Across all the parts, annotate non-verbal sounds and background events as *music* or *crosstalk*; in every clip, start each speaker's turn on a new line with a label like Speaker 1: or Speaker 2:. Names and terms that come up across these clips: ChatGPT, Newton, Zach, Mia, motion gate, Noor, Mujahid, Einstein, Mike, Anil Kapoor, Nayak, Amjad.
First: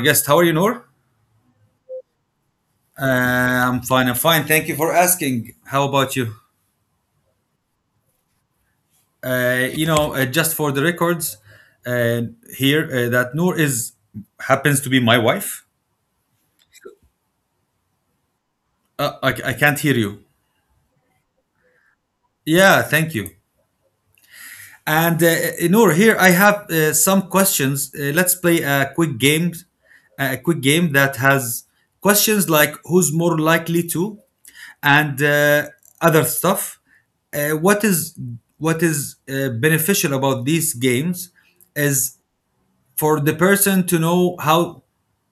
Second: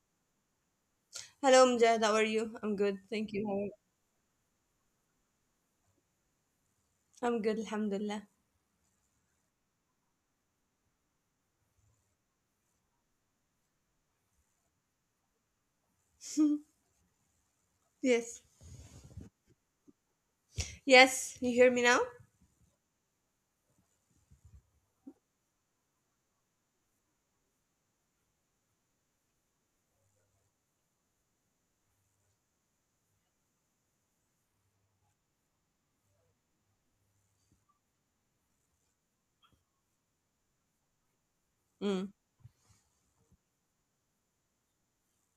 Speaker 1: guest. How are you, Noor?
Speaker 2: Hello, Amjad. How are you? I'm good. Thank you. How are you?
Speaker 1: I'm fine. I'm fine. Thank you for asking. How about you?
Speaker 2: I'm good. Alhamdulillah.
Speaker 1: Just for the records, uh, here that Noor is happens to be my wife.
Speaker 2: Yes.
Speaker 1: I can't hear you.
Speaker 2: Yes. You hear me now?
Speaker 1: Yeah, thank you. And Noor, here I have some questions. Let's play a quick game, that has questions like who's more likely to, and other stuff. Uh, what is what is beneficial about these games
Speaker 2: Mm.
Speaker 1: is for the person to know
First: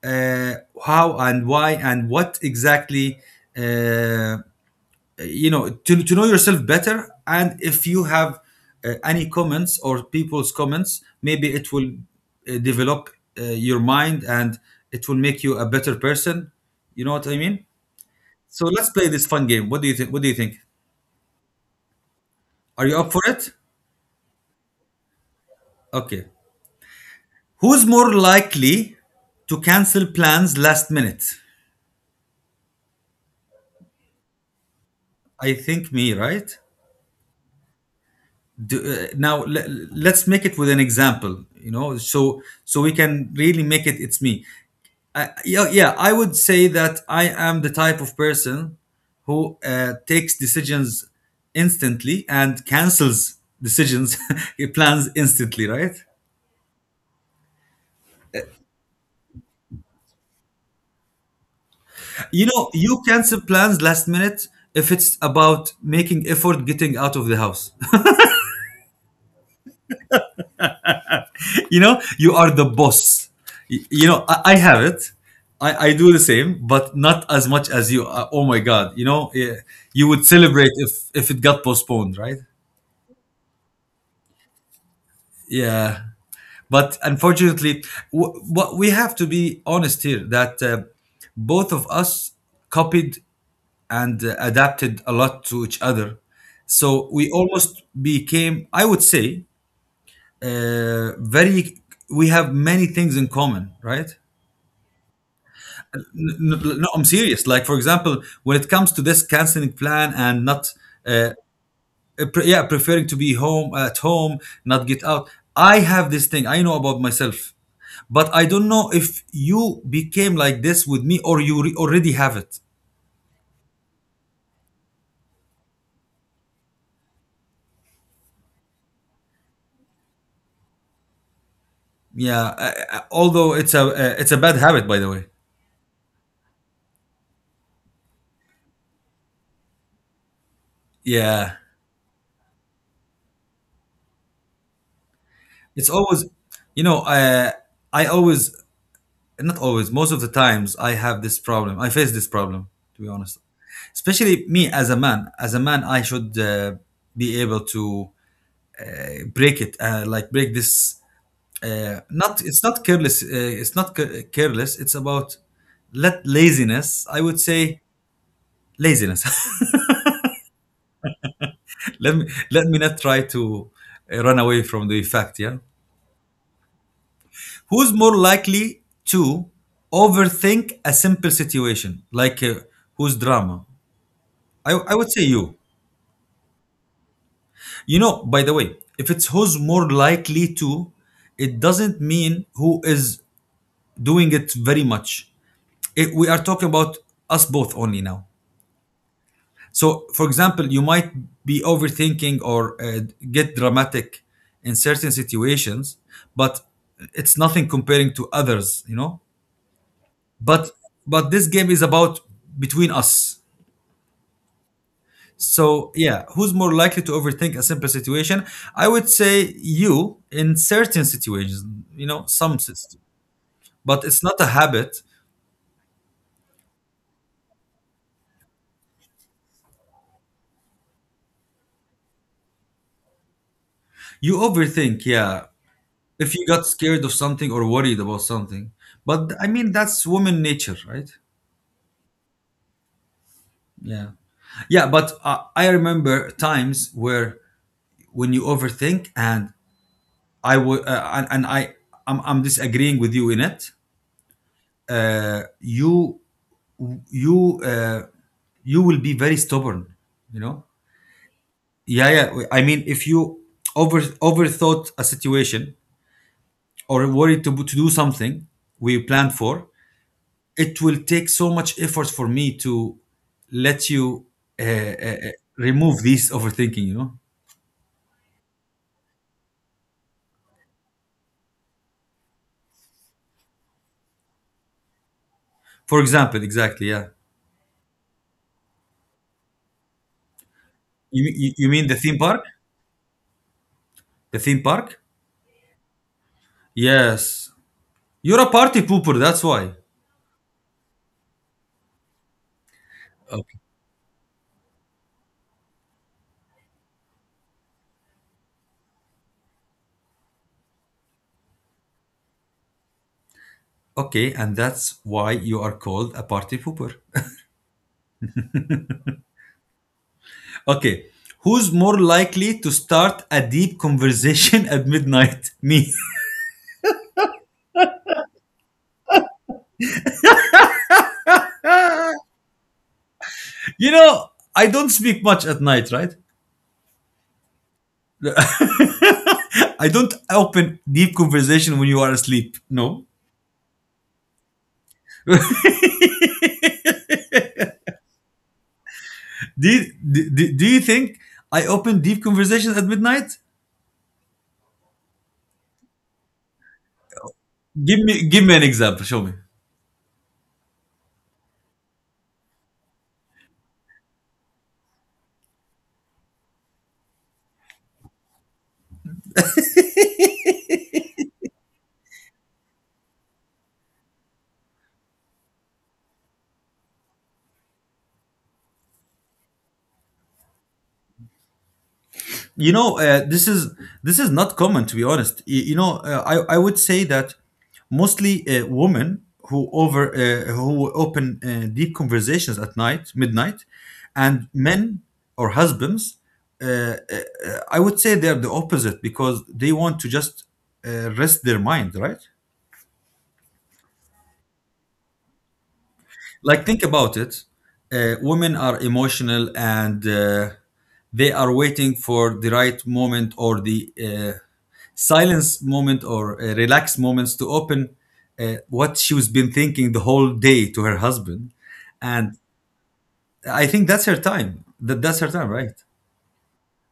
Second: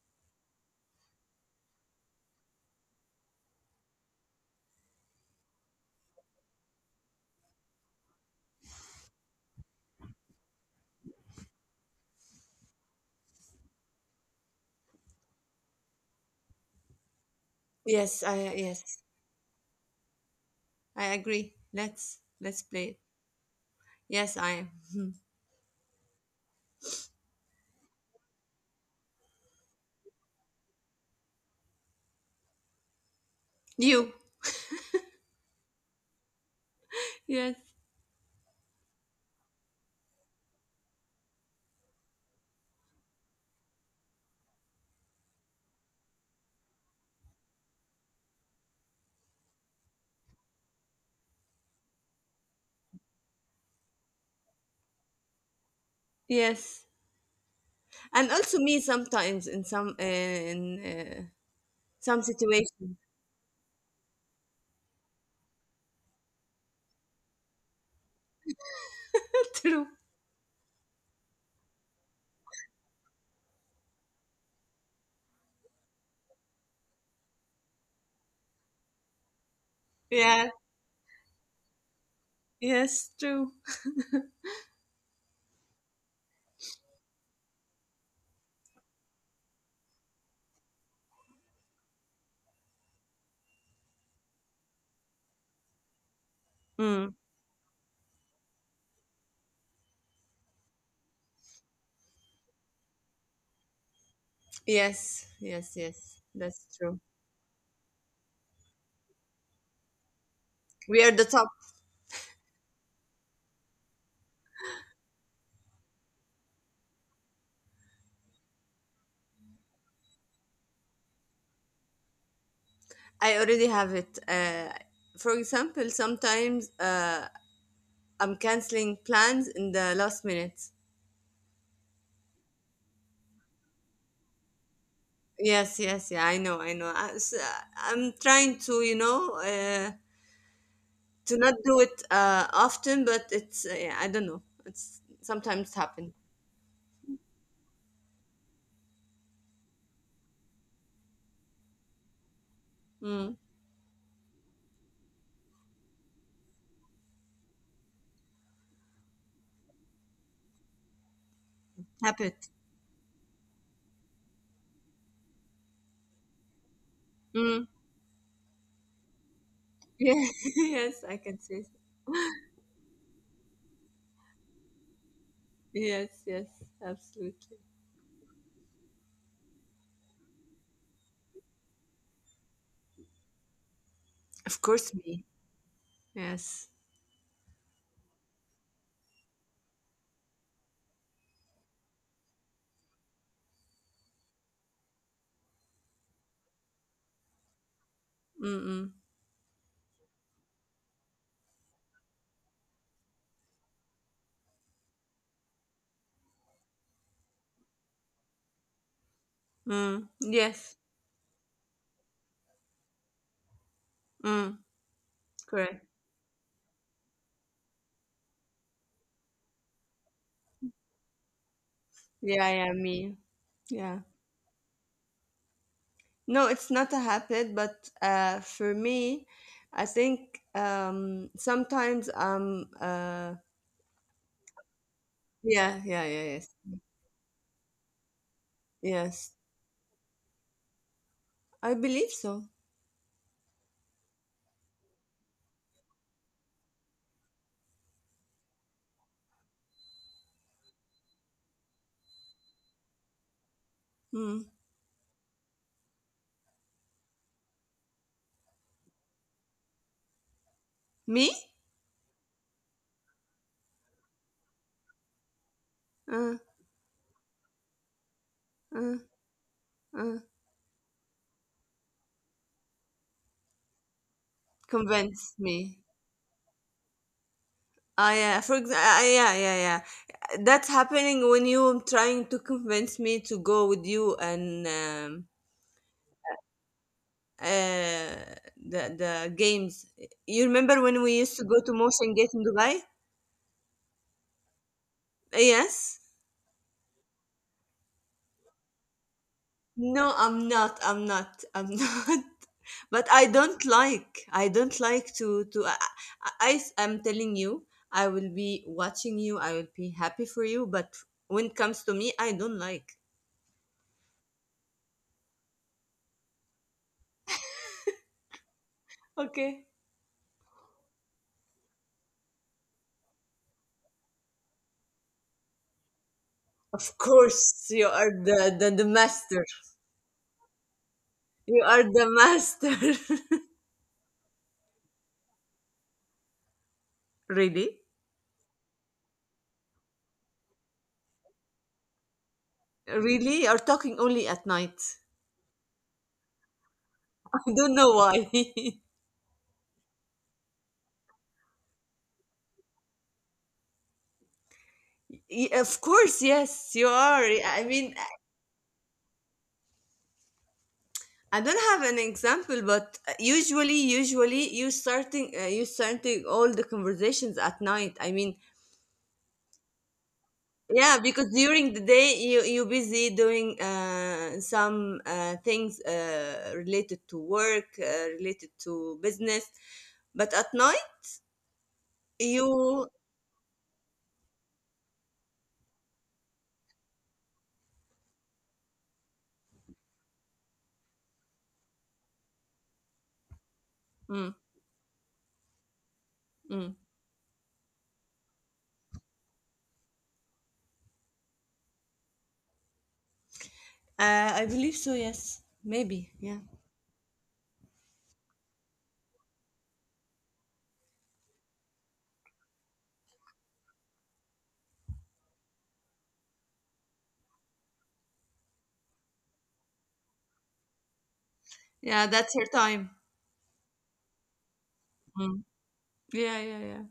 Speaker 1: uh, how and why and what exactly, uh, to, know yourself better. And if you have any comments or people's comments, maybe it will develop your mind, and it will make you a better person, you know what I mean?
Speaker 2: Yes. I
Speaker 1: So let's
Speaker 2: yes.
Speaker 1: play this fun game. What do you think? What do you think,
Speaker 2: I agree. Let's play
Speaker 1: are you
Speaker 2: it.
Speaker 1: up for it?
Speaker 2: Yes, I am.
Speaker 1: Okay. Who's more likely to cancel plans last minute?
Speaker 2: You.
Speaker 1: I think me, right?
Speaker 2: Yes.
Speaker 1: do, uh, now le- let's make it with an example, so we can really make it. It's me. Yeah, yeah, I would say that I am the type of person who takes decisions instantly and cancels decisions, *laughs* plans instantly, right?
Speaker 2: Yes. And also me sometimes in in uh, some
Speaker 1: You know,
Speaker 2: situations.
Speaker 1: you cancel plans last minute if it's about making effort getting out of the house.
Speaker 2: *laughs* True.
Speaker 1: *laughs* You know, you are the boss. You know, I have it. I do the same, but not as much as you. Oh my God. You know, yeah, you would
Speaker 2: Yeah.
Speaker 1: celebrate if, it got postponed, right?
Speaker 2: Yes. True.
Speaker 1: Yeah. But unfortunately, what we have to be honest here that both of us copied and adapted a lot to each other. So
Speaker 2: Mm.
Speaker 1: we almost became, I would say, uh, very, we have many things in common, right?
Speaker 2: Yes, yes,
Speaker 1: N-
Speaker 2: yes. That's
Speaker 1: n- No,
Speaker 2: true.
Speaker 1: I'm serious. Like, for example, when it comes to this canceling plan and not,
Speaker 2: We are the
Speaker 1: uh,
Speaker 2: top.
Speaker 1: Preferring to be home at home, not get out. I have this thing. I know about myself, but I don't know if you became like this with me or you already have it.
Speaker 2: I already have it. For example, sometimes I'm canceling plans in the last minute.
Speaker 1: Yeah, although it's a bad habit, by the way.
Speaker 2: Yes, yes, yeah, I know, I know. I'm trying to, you know, to not
Speaker 1: Yeah,
Speaker 2: do it often, but yeah, I don't know. It's sometimes
Speaker 1: it's
Speaker 2: happen.
Speaker 1: always, you know, uh, I always, not always, most of the times I have this problem. I face this problem, to be
Speaker 2: Mm.
Speaker 1: honest. Especially me as a man. As a man, I should be able to break it, like break this,
Speaker 2: Happen.
Speaker 1: not, it's not careless, it's not careless, it's about, let laziness, I would
Speaker 2: Mm.
Speaker 1: say. Laziness.
Speaker 2: Yeah. *laughs* Yes, I can say. So.
Speaker 1: *laughs* Let me not try to run away from the fact, yeah.
Speaker 2: Yes, yes, absolutely.
Speaker 1: Who's more likely to overthink a simple situation, like who's drama?
Speaker 2: Of
Speaker 1: I,
Speaker 2: course,
Speaker 1: I would
Speaker 2: me.
Speaker 1: say you.
Speaker 2: Yes.
Speaker 1: You know, by the way, if it's who's more likely to, it doesn't mean who is doing it very much. We are talking about us both only now.
Speaker 2: Mm-mm.
Speaker 1: So, for example, you might be overthinking or get dramatic in certain situations, but it's nothing comparing to others, you know.
Speaker 2: Mm.
Speaker 1: But
Speaker 2: Yes.
Speaker 1: this game is about between us.
Speaker 2: Mm. Correct.
Speaker 1: So yeah, who's more likely to overthink a simple situation? I would say you in certain situations, you know,
Speaker 2: Yeah,
Speaker 1: some
Speaker 2: yeah,
Speaker 1: situations.
Speaker 2: me. Yeah.
Speaker 1: But it's not a habit.
Speaker 2: No, it's not a habit, but for me, I think sometimes I'm.
Speaker 1: You overthink, yeah.
Speaker 2: Yeah, yeah, yeah,
Speaker 1: If you
Speaker 2: yes,
Speaker 1: got scared of something or worried about something. But
Speaker 2: yes.
Speaker 1: I mean that's woman nature, right?
Speaker 2: I believe so.
Speaker 1: Yeah. Yeah, but I remember times where when you overthink and I would I'm disagreeing with you in it,
Speaker 2: Mm.
Speaker 1: uh, you you uh, you will be very stubborn, you know?
Speaker 2: Me?
Speaker 1: Yeah, yeah. I mean, if you overthought a situation
Speaker 2: Uh,
Speaker 1: or worried to do something we
Speaker 2: uh,
Speaker 1: planned for,
Speaker 2: uh.
Speaker 1: it will take so much effort for me to let you uh, uh, uh,
Speaker 2: Convince me.
Speaker 1: remove this overthinking, you know?
Speaker 2: Ah, yeah. For example, yeah, yeah, yeah. That's happening when you trying to convince me to go with you and
Speaker 1: For example, exactly, yeah.
Speaker 2: uh, the games. You remember when we used to go
Speaker 1: You
Speaker 2: to
Speaker 1: mean the theme
Speaker 2: motion gate
Speaker 1: park?
Speaker 2: in Dubai?
Speaker 1: The theme park?
Speaker 2: Yes.
Speaker 1: Yes. You're a party pooper, that's why.
Speaker 2: No, I'm not. I'm not. I'm *laughs* not. But I
Speaker 1: Okay.
Speaker 2: don't like. I don't like to. I am telling you, I will be watching you. I will be happy for you. But when it comes to me, I don't like.
Speaker 1: Okay, and that's why you are called a party pooper.
Speaker 2: Okay.
Speaker 1: Okay. Who's more likely to start a deep conversation *laughs* at midnight? Me. *laughs*
Speaker 2: Of course, you are the master. You are the master. *laughs*
Speaker 1: You know, I don't speak much at night, right?
Speaker 2: Really,
Speaker 1: I don't open deep conversation when you are asleep. No.
Speaker 2: really, you are talking only at night.
Speaker 1: *laughs* do,
Speaker 2: *laughs* I don't know why. *laughs*
Speaker 1: you, do you think I open deep conversations at midnight?
Speaker 2: Y- of course, yes, you are. I mean,
Speaker 1: Give me an example. Show me.
Speaker 2: I don't have an example, but usually you starting all the conversations at night. I mean, yeah, because during the day you busy doing some things related to work, related to business, but at night
Speaker 1: you
Speaker 2: you.
Speaker 1: know uh, this is this is not common, to be honest. I would say that mostly women who open deep conversations at night midnight.
Speaker 2: Mm,
Speaker 1: And men or husbands, uh, uh,
Speaker 2: mm.
Speaker 1: I would say they're the opposite because they want to just rest their mind, right?
Speaker 2: I believe so. Yes, maybe. Yeah,
Speaker 1: Like, think about it. Women are emotional, and they are waiting for the right moment or the silence moment or relaxed moments to open what she was been thinking the whole day to her husband.
Speaker 2: yeah. That's
Speaker 1: And
Speaker 2: her time.
Speaker 1: I think that's her time, that's her
Speaker 2: Mm.
Speaker 1: time, right?
Speaker 2: Yeah, yeah, yeah.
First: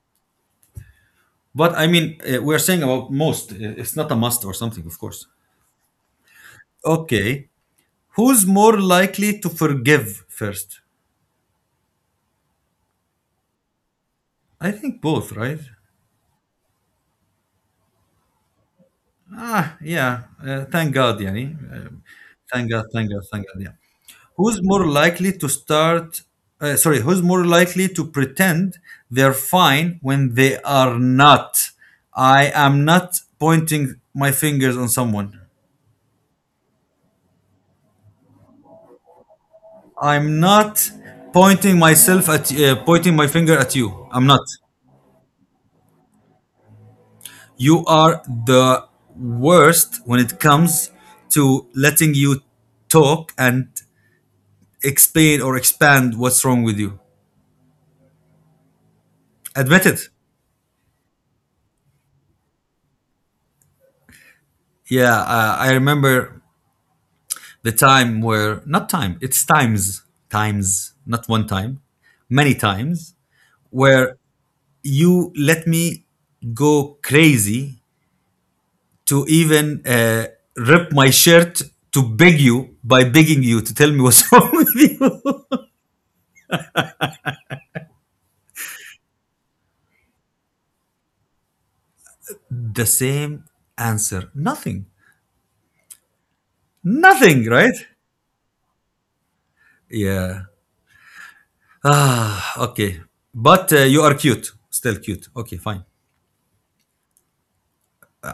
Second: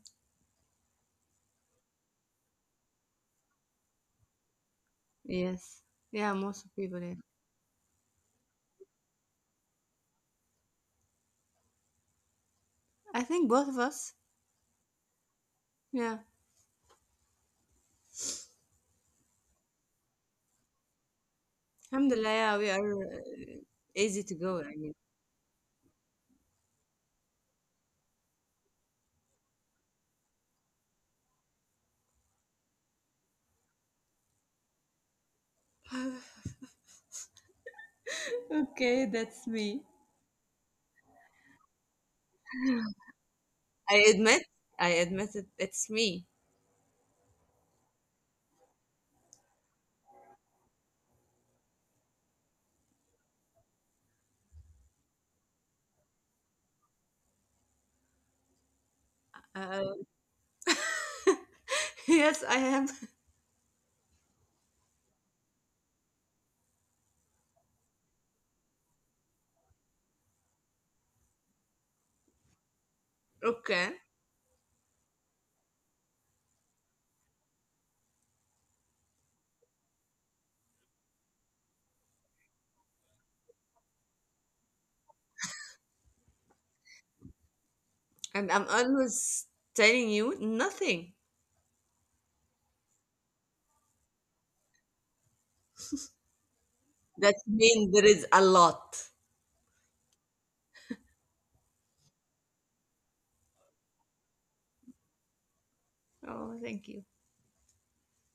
Speaker 1: But I mean we're saying about most. It's not a must or something, of course.
Speaker 2: Yes. Yeah, most of people. Yeah.
Speaker 1: Okay. Who's more likely to forgive first?
Speaker 2: I think both of us.
Speaker 1: I think both, right?
Speaker 2: Yeah.
Speaker 1: Ah, yeah. Thank God, yani. Uh,
Speaker 2: Alhamdulillah, yeah,
Speaker 1: Thank
Speaker 2: we
Speaker 1: God,
Speaker 2: are
Speaker 1: thank
Speaker 2: uh,
Speaker 1: God, thank God, yeah.
Speaker 2: easy to go.
Speaker 1: Who's
Speaker 2: I
Speaker 1: more
Speaker 2: mean,
Speaker 1: likely to start? Sorry, who's more likely to pretend they're fine when they are not? I am not pointing my fingers on someone.
Speaker 2: okay, that's me.
Speaker 1: I'm not pointing myself at, pointing my finger at
Speaker 2: I
Speaker 1: you. I'm not.
Speaker 2: admit, I admit it, it's me.
Speaker 1: You are the worst when it comes to letting you talk and explain or expand what's wrong with you. Admit
Speaker 2: Uh,
Speaker 1: it.
Speaker 2: *laughs* yes, I am.
Speaker 1: Yeah, I remember the time where, not time, it's times, times, not one time, many times,
Speaker 2: Okay.
Speaker 1: where you let me go crazy to even rip my shirt to begging you to tell me what's *laughs* wrong with you.
Speaker 2: And I'm always telling you nothing.
Speaker 1: The same answer, nothing,
Speaker 2: That
Speaker 1: nothing, right?
Speaker 2: means there is a lot.
Speaker 1: Yeah. Okay, but you are cute, still cute. Okay, fine.
Speaker 2: Oh, thank you.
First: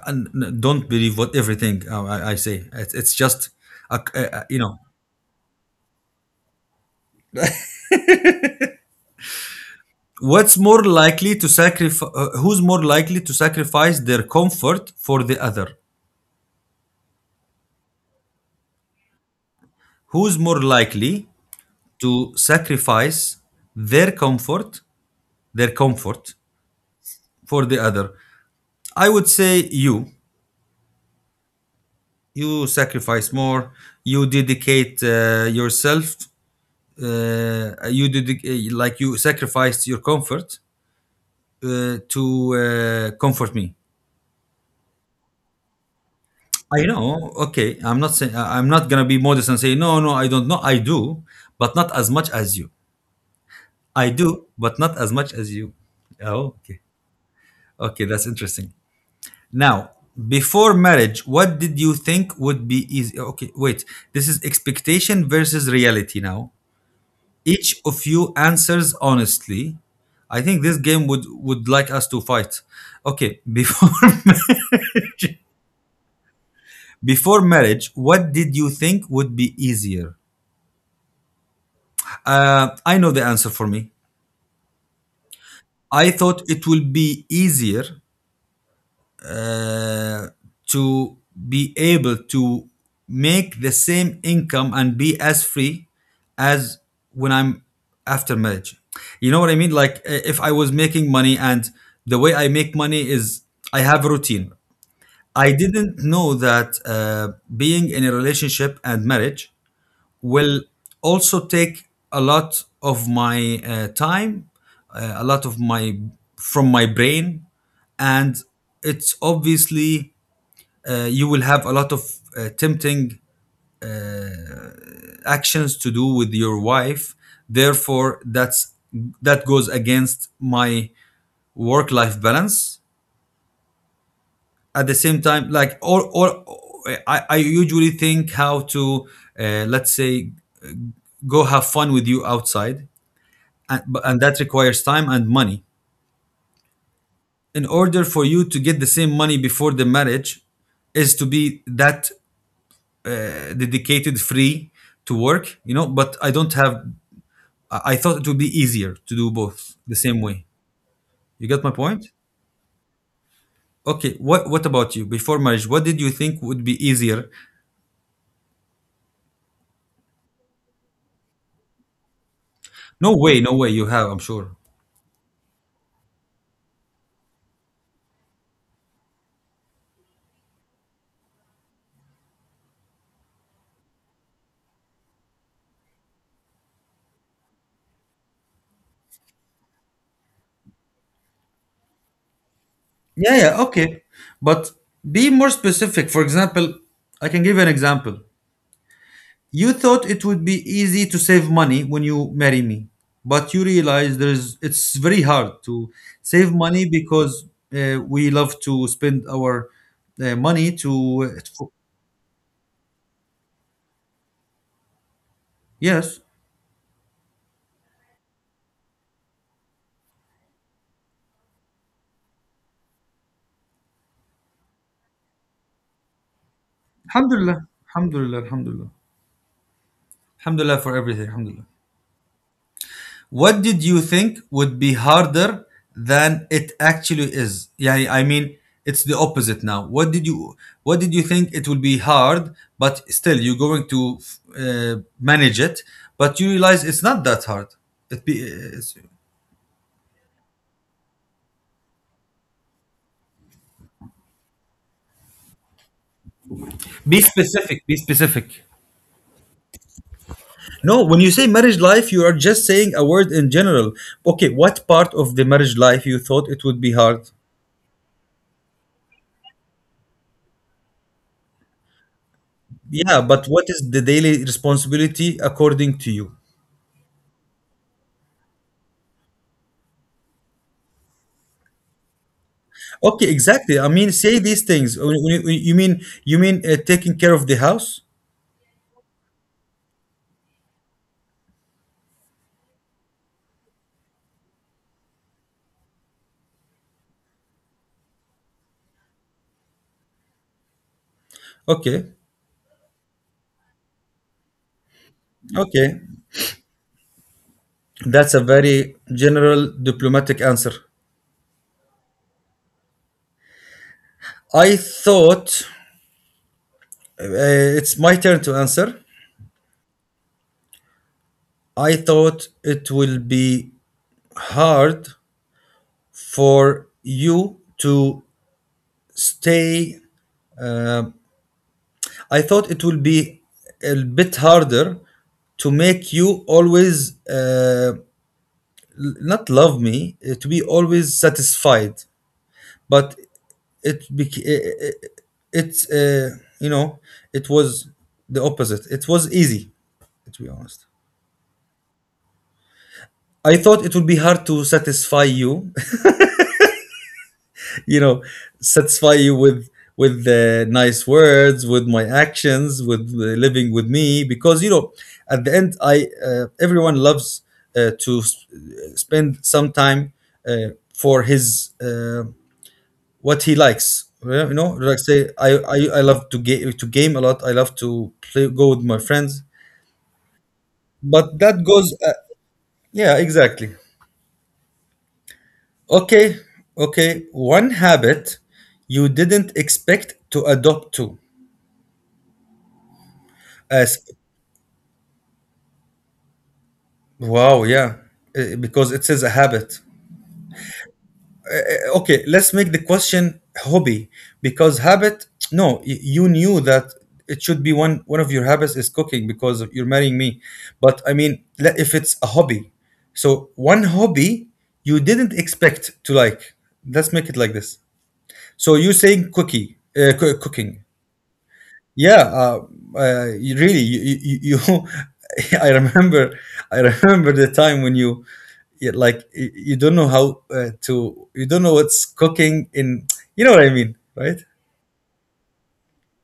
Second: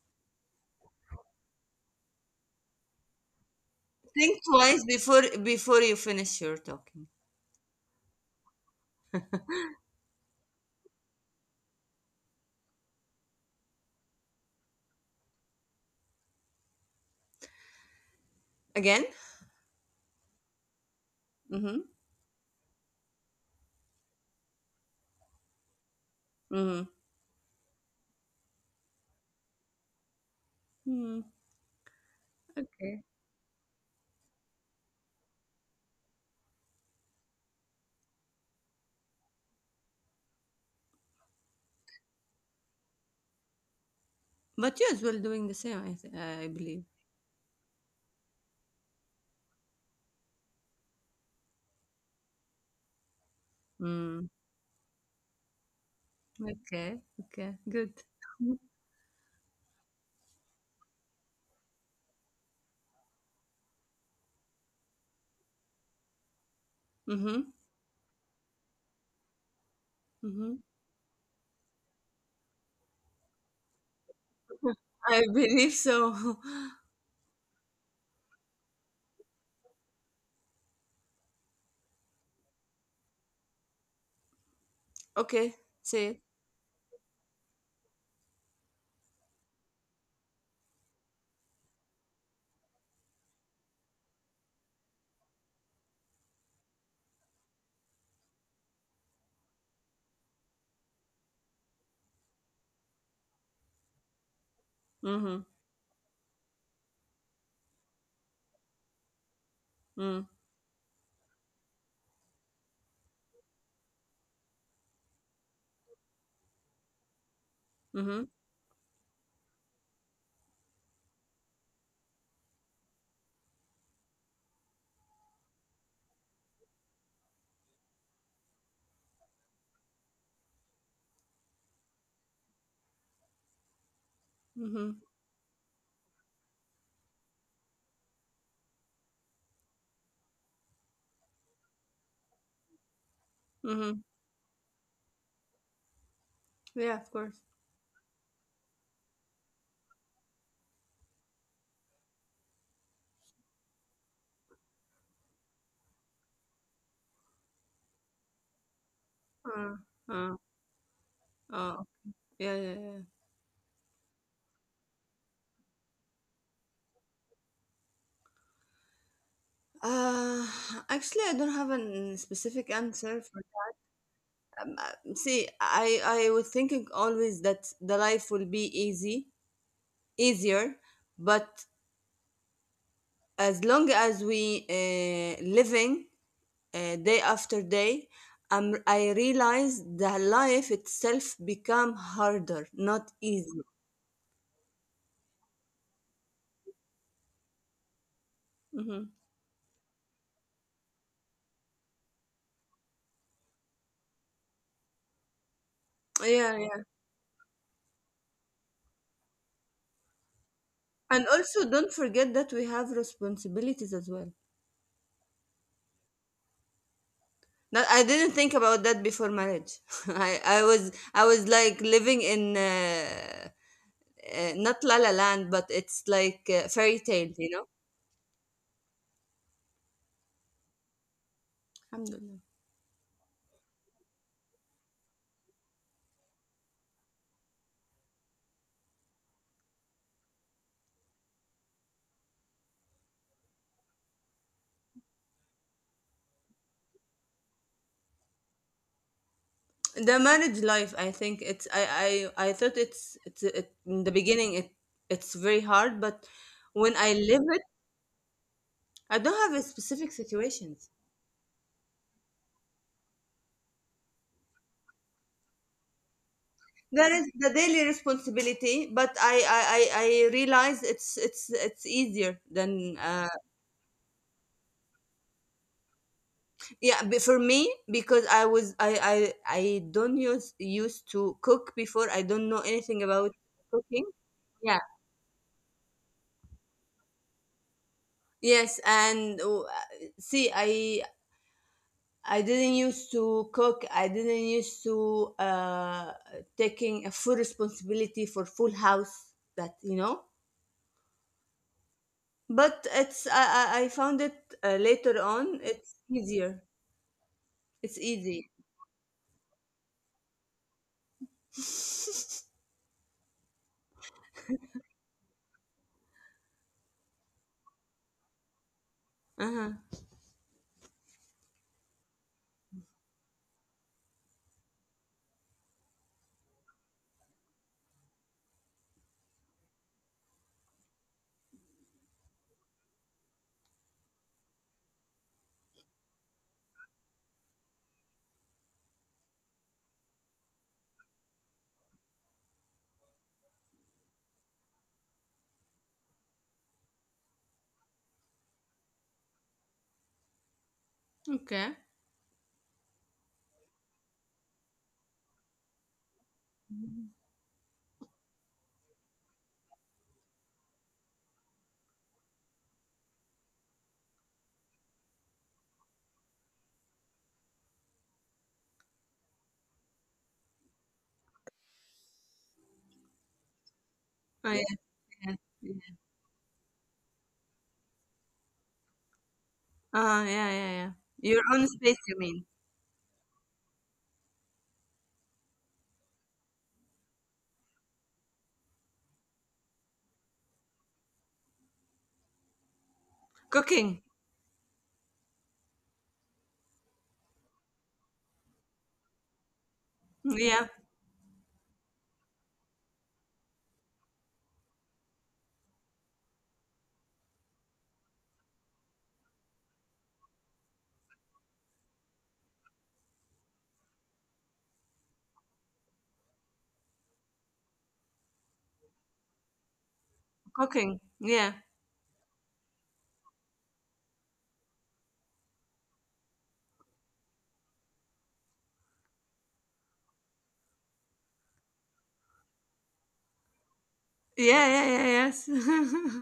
Speaker 1: And don't believe what everything I say. It's just a, a,
Speaker 2: Think
Speaker 1: a- you know
Speaker 2: twice before you finish your talking.
Speaker 1: What's more likely to sacrifice? Who's more likely to sacrifice their comfort for the other?
Speaker 2: Again?
Speaker 1: Who's more likely
Speaker 2: Mm-hmm.
Speaker 1: to sacrifice their comfort, their comfort
Speaker 2: Mm-hmm.
Speaker 1: for the other? I would say you.
Speaker 2: Hmm.
Speaker 1: You
Speaker 2: Okay.
Speaker 1: sacrifice more. You dedicate yourself. You like you sacrificed your comfort to comfort me.
Speaker 2: But yes, we're doing the same, I believe.
Speaker 1: I know. Okay, I'm not saying am not gonna be modest and say no, no, I don't know. I do, but not as much as you. I
Speaker 2: Mm.
Speaker 1: do, but not as much as you. Oh, okay,
Speaker 2: Okay. Okay. Good.
Speaker 1: okay, that's interesting. Now, before marriage, what did you think would be easy? Okay, wait. This is expectation versus reality. Now,
Speaker 2: Mm-hmm.
Speaker 1: each of you answers honestly. I
Speaker 2: Mm-hmm.
Speaker 1: think this game would like us to fight. Okay, before *laughs*
Speaker 2: I believe so. *laughs*
Speaker 1: before marriage, what did you think would be easier? I know the answer for me.
Speaker 2: Okay, say
Speaker 1: I
Speaker 2: it.
Speaker 1: thought it will be easier uh, to be able to make the same income and be as free as when I'm after marriage. You know what I mean? Like if I was making money and the way I make money is, I have a routine.
Speaker 2: Mm-hmm.
Speaker 1: I didn't know that being in a relationship and marriage
Speaker 2: Mm-hmm.
Speaker 1: will also take a lot of my time, a lot of my from my brain,
Speaker 2: Mm-hmm.
Speaker 1: and it's obviously you will have a lot of tempting actions to do with your wife. Therefore, that goes against my work-life balance. At
Speaker 2: Mm-hmm.
Speaker 1: the same time, like, or I usually think how to, let's say, go have fun with you outside, and,
Speaker 2: Mm-hmm.
Speaker 1: and that requires time and money
Speaker 2: Yeah, of course.
Speaker 1: in order for you to get the same money before the marriage is to be that dedicated free to work, you know. But I don't have, I thought it would be easier to do both
Speaker 2: Uh,
Speaker 1: the same way.
Speaker 2: uh,
Speaker 1: You get my
Speaker 2: Oh.
Speaker 1: point?
Speaker 2: Yeah, yeah, yeah.
Speaker 1: Okay, what about you? Before marriage, what did you think would be easier?
Speaker 2: Uh, actually, I don't have a specific
Speaker 1: No
Speaker 2: answer
Speaker 1: way,
Speaker 2: for.
Speaker 1: no way, you have, I'm sure.
Speaker 2: See, I was thinking always that the life will be easy, easier, but as long as we living day after day, I realize the life itself become harder, not
Speaker 1: Yeah, yeah.
Speaker 2: easy.
Speaker 1: Okay, but be more specific. For example, I can give you an example.
Speaker 2: Mhm.
Speaker 1: You thought it would be easy to save money when you marry me, but you realize there's it's very hard to save
Speaker 2: Yeah, yeah.
Speaker 1: money because we love to spend our money
Speaker 2: And
Speaker 1: to,
Speaker 2: also don't forget that we have responsibilities as well.
Speaker 1: yes.
Speaker 2: Now, I didn't think about that before marriage. *laughs* I was like living in not La La Land, but it's like fairy tale, you
Speaker 1: Alhamdulillah,
Speaker 2: know.
Speaker 1: Alhamdulillah, Alhamdulillah, Alhamdulillah for everything. Alhamdulillah.
Speaker 2: Alhamdulillah.
Speaker 1: What did you think would be harder than it actually is? Yeah, I mean, it's the opposite now. What did you think it would be hard, but still you're going to manage it, but you realize it's not that hard. It be it's-
Speaker 2: The marriage life, I think I thought in the beginning it's very hard, but when I
Speaker 1: be
Speaker 2: live it,
Speaker 1: specific. Be specific.
Speaker 2: I don't have a specific situation.
Speaker 1: No, when you say marriage life, you are just saying a word in general. Okay, what part of the marriage life you thought it would be
Speaker 2: There is
Speaker 1: hard?
Speaker 2: the daily responsibility, but I realize it's it's easier than
Speaker 1: Yeah, but what is the daily responsibility according to you?
Speaker 2: yeah for me because I was I don't use used to cook before. I don't know anything
Speaker 1: Okay,
Speaker 2: about
Speaker 1: exactly. I
Speaker 2: cooking.
Speaker 1: mean, say these
Speaker 2: Yeah.
Speaker 1: things. When you mean taking care of the house?
Speaker 2: Yes, and see, I didn't used to cook. I didn't used to taking a full responsibility for full house. That you know.
Speaker 1: Okay,
Speaker 2: But it's I found it later on. It's
Speaker 1: okay.
Speaker 2: easier. It's
Speaker 1: That's a
Speaker 2: easy.
Speaker 1: very general diplomatic answer. I thought it's my turn to answer.
Speaker 2: Uh-huh.
Speaker 1: I thought it will be hard for you to stay. Uh, I thought it will be a bit harder to make you always uh, not love me, to be always satisfied. But it bec- it, it's you know it was the opposite. It was easy, to be honest.
Speaker 2: Okay.
Speaker 1: I thought it would be hard to satisfy you. *laughs* you know satisfy you with nice words, with my actions, with living with me, because at the end, I everyone loves to spend some time uh, for his uh, what he likes. Yeah.
Speaker 2: Oh, yeah.
Speaker 1: Like, say
Speaker 2: Yeah.
Speaker 1: I
Speaker 2: Yeah.
Speaker 1: I, I love to game, a lot. I love to play go with my friends.
Speaker 2: Yeah, yeah, yeah.
Speaker 1: But
Speaker 2: Your
Speaker 1: that
Speaker 2: own
Speaker 1: goes
Speaker 2: space, you mean?
Speaker 1: yeah, exactly. Okay, okay. One habit you didn't expect to adopt to,
Speaker 2: Cooking.
Speaker 1: as, wow. Yeah, because it is a habit.
Speaker 2: Yeah,
Speaker 1: Okay, let's make the question hobby, because habit, no, you knew that it should be one of your habits is cooking because you're marrying me. But I mean, if it's a hobby, so one hobby you didn't expect to like, let's make it like this. So you're saying cooking.
Speaker 2: cooking. Yeah.
Speaker 1: Yeah. Really, you. *laughs* I remember, I remember. The time when you, you don't know how, you don't know what's cooking in, you know what I mean, right?
Speaker 2: Yeah, yeah, yeah, yes.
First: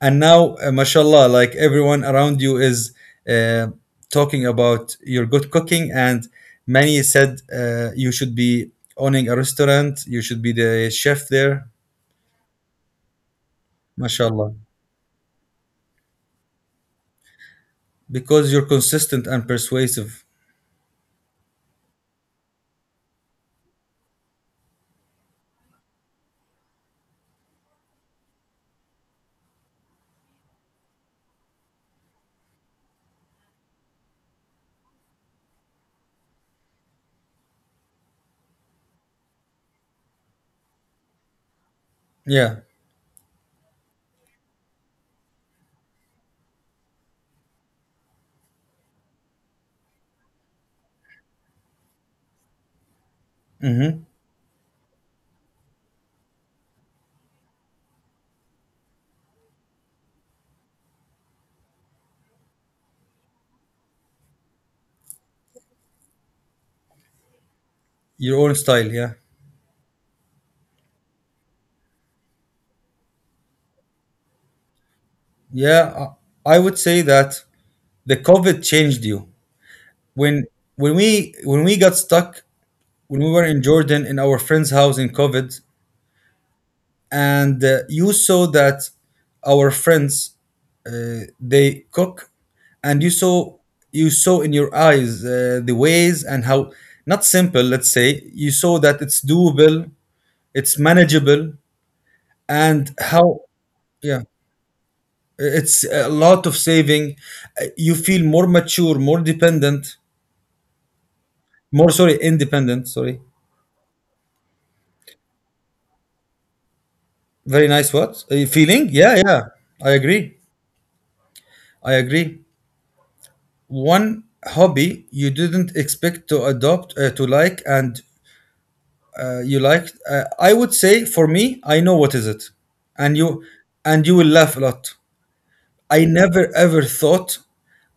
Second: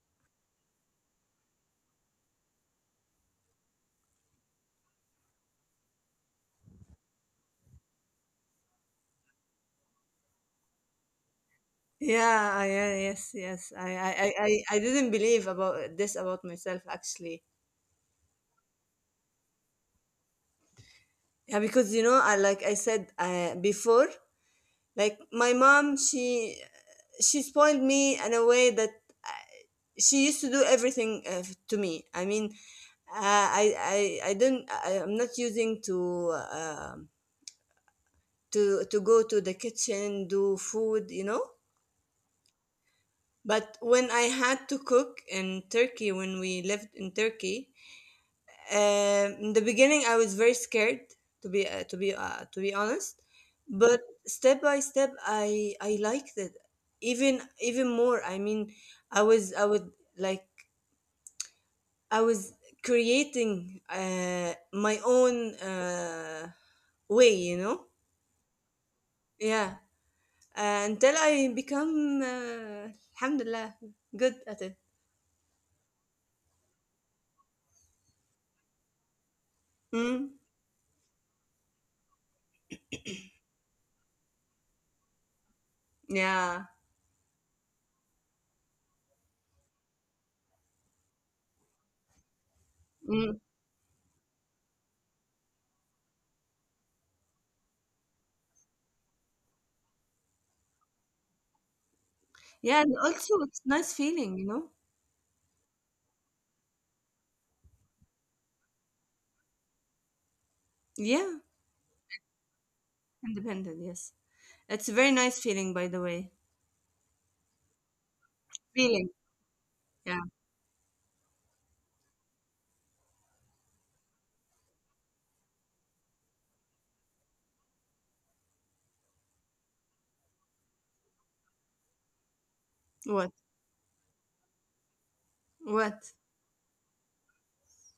Speaker 1: And now, mashallah, like, everyone around you is uh, talking about your good cooking, and many said you should be owning a restaurant, you should be the chef there,
Speaker 2: *laughs* Yeah, yeah, yes, yes.
Speaker 1: mashallah,
Speaker 2: I didn't believe about this about myself actually.
Speaker 1: because you're consistent and persuasive.
Speaker 2: Yeah, because you know, I like I said before, like my mom she spoiled me in a way that uh, she used to do everything to me I mean, uh, I I don't I, I'm not using to go to the kitchen do food, you know.
Speaker 1: Yeah.
Speaker 2: But when I had to cook in Turkey, when we lived in Turkey, um, in the beginning, I was very scared to be honest, but
Speaker 1: Mm-hmm.
Speaker 2: step by step, I liked it even more. I mean, I was I would like I was creating my own way, you know.
Speaker 1: Your own style, yeah.
Speaker 2: Yeah, until I become alhamdulillah good at it.
Speaker 1: Yeah, I would say that the COVID changed you.
Speaker 2: Mm,
Speaker 1: When when we got stuck when we were in Jordan, in our friend's house, in COVID,
Speaker 2: yeah.
Speaker 1: and you saw that our friends, they cook, and you
Speaker 2: Mm.
Speaker 1: saw you saw in your eyes the ways, and how, not simple. Let's say you saw that it's doable, it's manageable,
Speaker 2: Yeah,
Speaker 1: and
Speaker 2: and also
Speaker 1: how.
Speaker 2: it's nice
Speaker 1: Yeah,
Speaker 2: feeling, you know?
Speaker 1: it's a lot of saving. You feel more mature, more dependent,
Speaker 2: Yeah,
Speaker 1: more, sorry, independent. Sorry,
Speaker 2: independent, yes. It's a very nice feeling, by the way.
Speaker 1: very nice. What, feeling?
Speaker 2: Feeling,
Speaker 1: Yeah, yeah. I
Speaker 2: yeah.
Speaker 1: agree. I agree. One hobby you didn't expect to adopt, to like, and you liked. I would say for me, I know what is, it, and
Speaker 2: What?
Speaker 1: you, will laugh a lot.
Speaker 2: What?
Speaker 1: I never ever thought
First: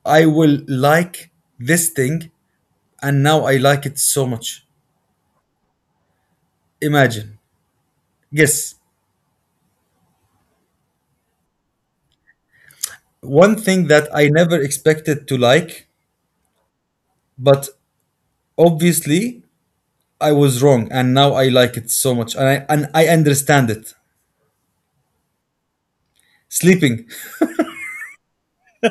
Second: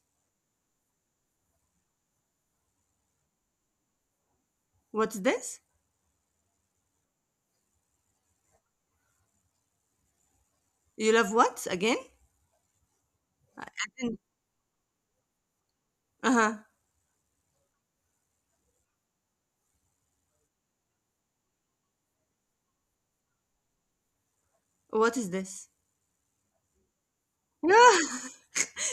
Speaker 1: I will like this thing, and now I like it so much.
Speaker 2: What's this?
Speaker 1: Imagine. Guess.
Speaker 2: You love what again?
Speaker 1: One thing that I never expected to like,
Speaker 2: Uh huh.
Speaker 1: but obviously I was wrong, and now I like it so much, and I understand it.
Speaker 2: What is this?
Speaker 1: Sleeping,
Speaker 2: Yeah, *laughs*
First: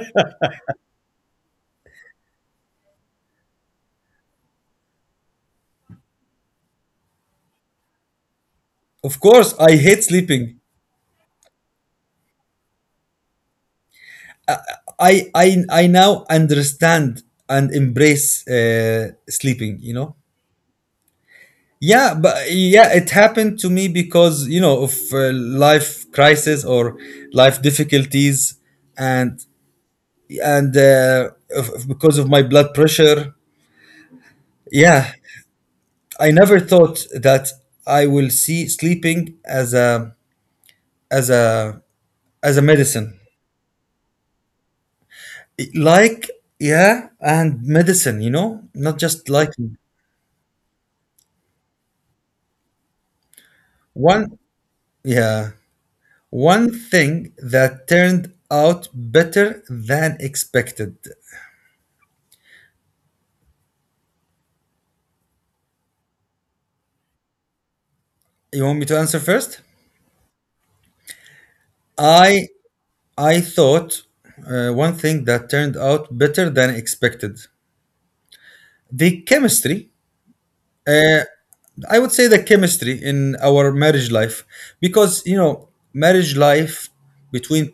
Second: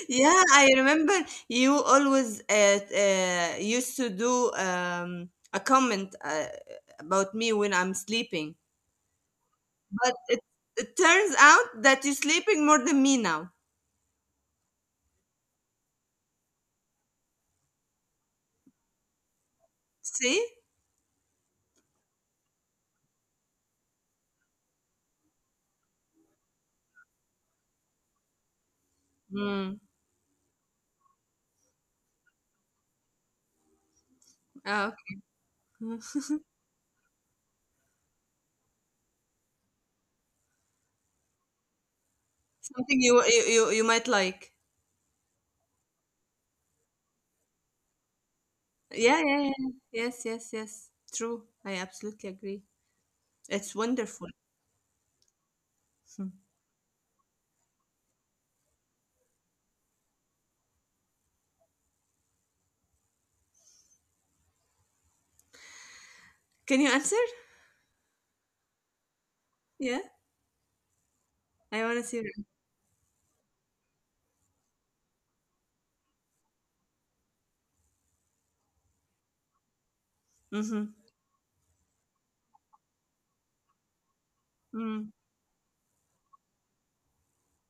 Speaker 2: yeah. I remember you always used to do a comment about me when I'm sleeping,
Speaker 1: of course. I hate
Speaker 2: but
Speaker 1: sleeping.
Speaker 2: it turns out that you're sleeping more than me now.
Speaker 1: I now understand and embrace sleeping. You know.
Speaker 2: See?
Speaker 1: Yeah, but yeah, it happened to me because, of life crisis or life difficulties, and
Speaker 2: Mm.
Speaker 1: of, because of my blood pressure.
Speaker 2: Ah,
Speaker 1: Yeah,
Speaker 2: okay.
Speaker 1: I
Speaker 2: *laughs*
Speaker 1: never thought that I will see sleeping as a as a as a
Speaker 2: Something you,
Speaker 1: medicine.
Speaker 2: you you you might like.
Speaker 1: Like, yeah, and medicine, not
Speaker 2: Yeah,
Speaker 1: just
Speaker 2: yeah, yeah.
Speaker 1: liking.
Speaker 2: Yes, yes, yes. True. I absolutely agree. It's wonderful.
Speaker 1: One Yeah,
Speaker 2: Hmm.
Speaker 1: one thing that turned out better than expected.
Speaker 2: Can you answer?
Speaker 1: You want me to answer first?
Speaker 2: Yeah, I want to see.
Speaker 1: I I thought, one thing that turned out better than expected. The chemistry.
Speaker 2: Mm-hmm.
Speaker 1: Uh, I would say the chemistry in our marriage life,
Speaker 2: Mm.
Speaker 1: because marriage life between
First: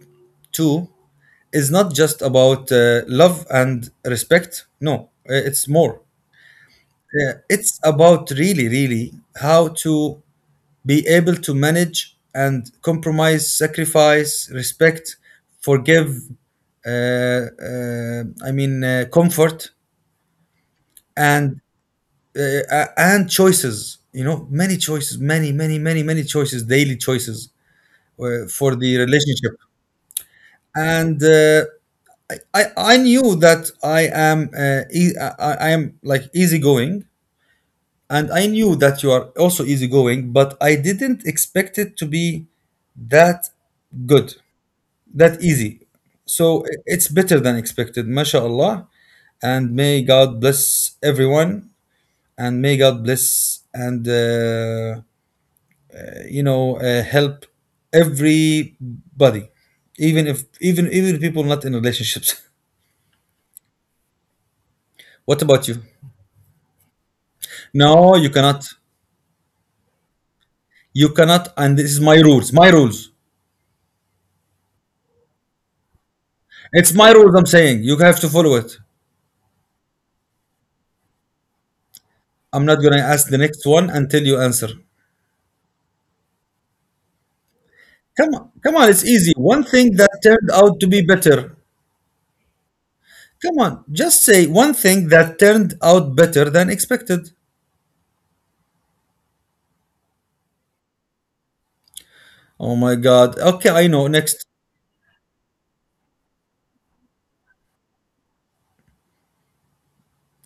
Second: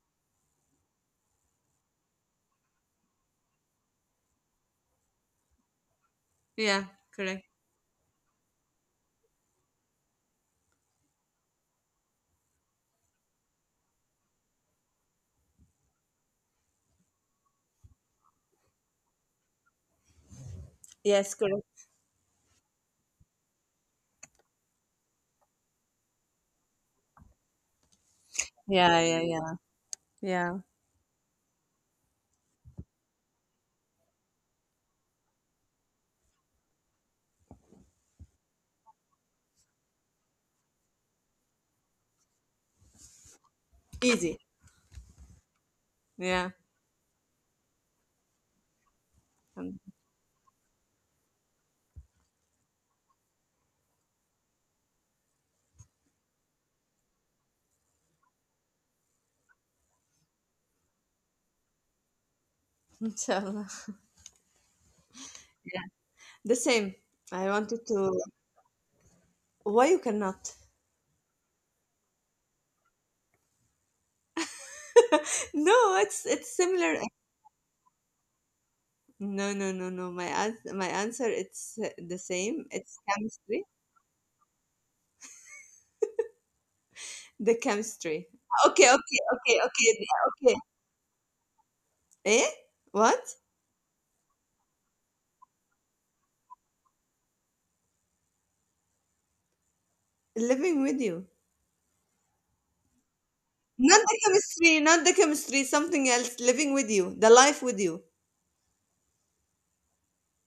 Speaker 1: two is not just about love and respect. No, it's more.
Speaker 2: Yeah, correct.
Speaker 1: It's about really, really how to be able to manage, and compromise, sacrifice, respect, forgive, uh, uh, I mean, comfort,
Speaker 2: Yes,
Speaker 1: and
Speaker 2: correct.
Speaker 1: and choices. Many choices, many many many many choices, daily choices, for the
Speaker 2: Yeah, yeah, yeah.
Speaker 1: relationship.
Speaker 2: Yeah.
Speaker 1: And i I knew that i I am, like, easygoing, and I knew that you are also easygoing, but I didn't expect it to be that good,
Speaker 2: Easy.
Speaker 1: that easy.
Speaker 2: Yeah. *laughs*
Speaker 1: So, it's better than expected, mashallah. And
Speaker 2: Um,
Speaker 1: may God bless everyone, and may God bless, and help everybody, even if even even people not in relationships.
Speaker 2: inshallah.
Speaker 1: *laughs* What about
Speaker 2: Yeah.
Speaker 1: you?
Speaker 2: The same. I wanted
Speaker 1: No,
Speaker 2: to. Why you cannot?
Speaker 1: You cannot, and this is my rules,
Speaker 2: *laughs* No, it's
Speaker 1: it's
Speaker 2: similar.
Speaker 1: my rules. I'm saying, you have to follow it.
Speaker 2: No, no, no, no. My answer it's the same.
Speaker 1: I'm not going
Speaker 2: It's
Speaker 1: to ask the
Speaker 2: chemistry.
Speaker 1: next one until you answer.
Speaker 2: The chemistry.
Speaker 1: Come on, come
Speaker 2: Okay, okay,
Speaker 1: on, it's easy.
Speaker 2: okay,
Speaker 1: One thing
Speaker 2: okay, the-
Speaker 1: that turned
Speaker 2: okay.
Speaker 1: out to be better.
Speaker 2: Eh? What؟
Speaker 1: Come on, just say one thing that turned out better than expected.
Speaker 2: Living with you.
Speaker 1: Oh, my god. Okay, I
Speaker 2: Not
Speaker 1: know,
Speaker 2: the
Speaker 1: next.
Speaker 2: chemistry, not the chemistry, something else, living with you, the life with you.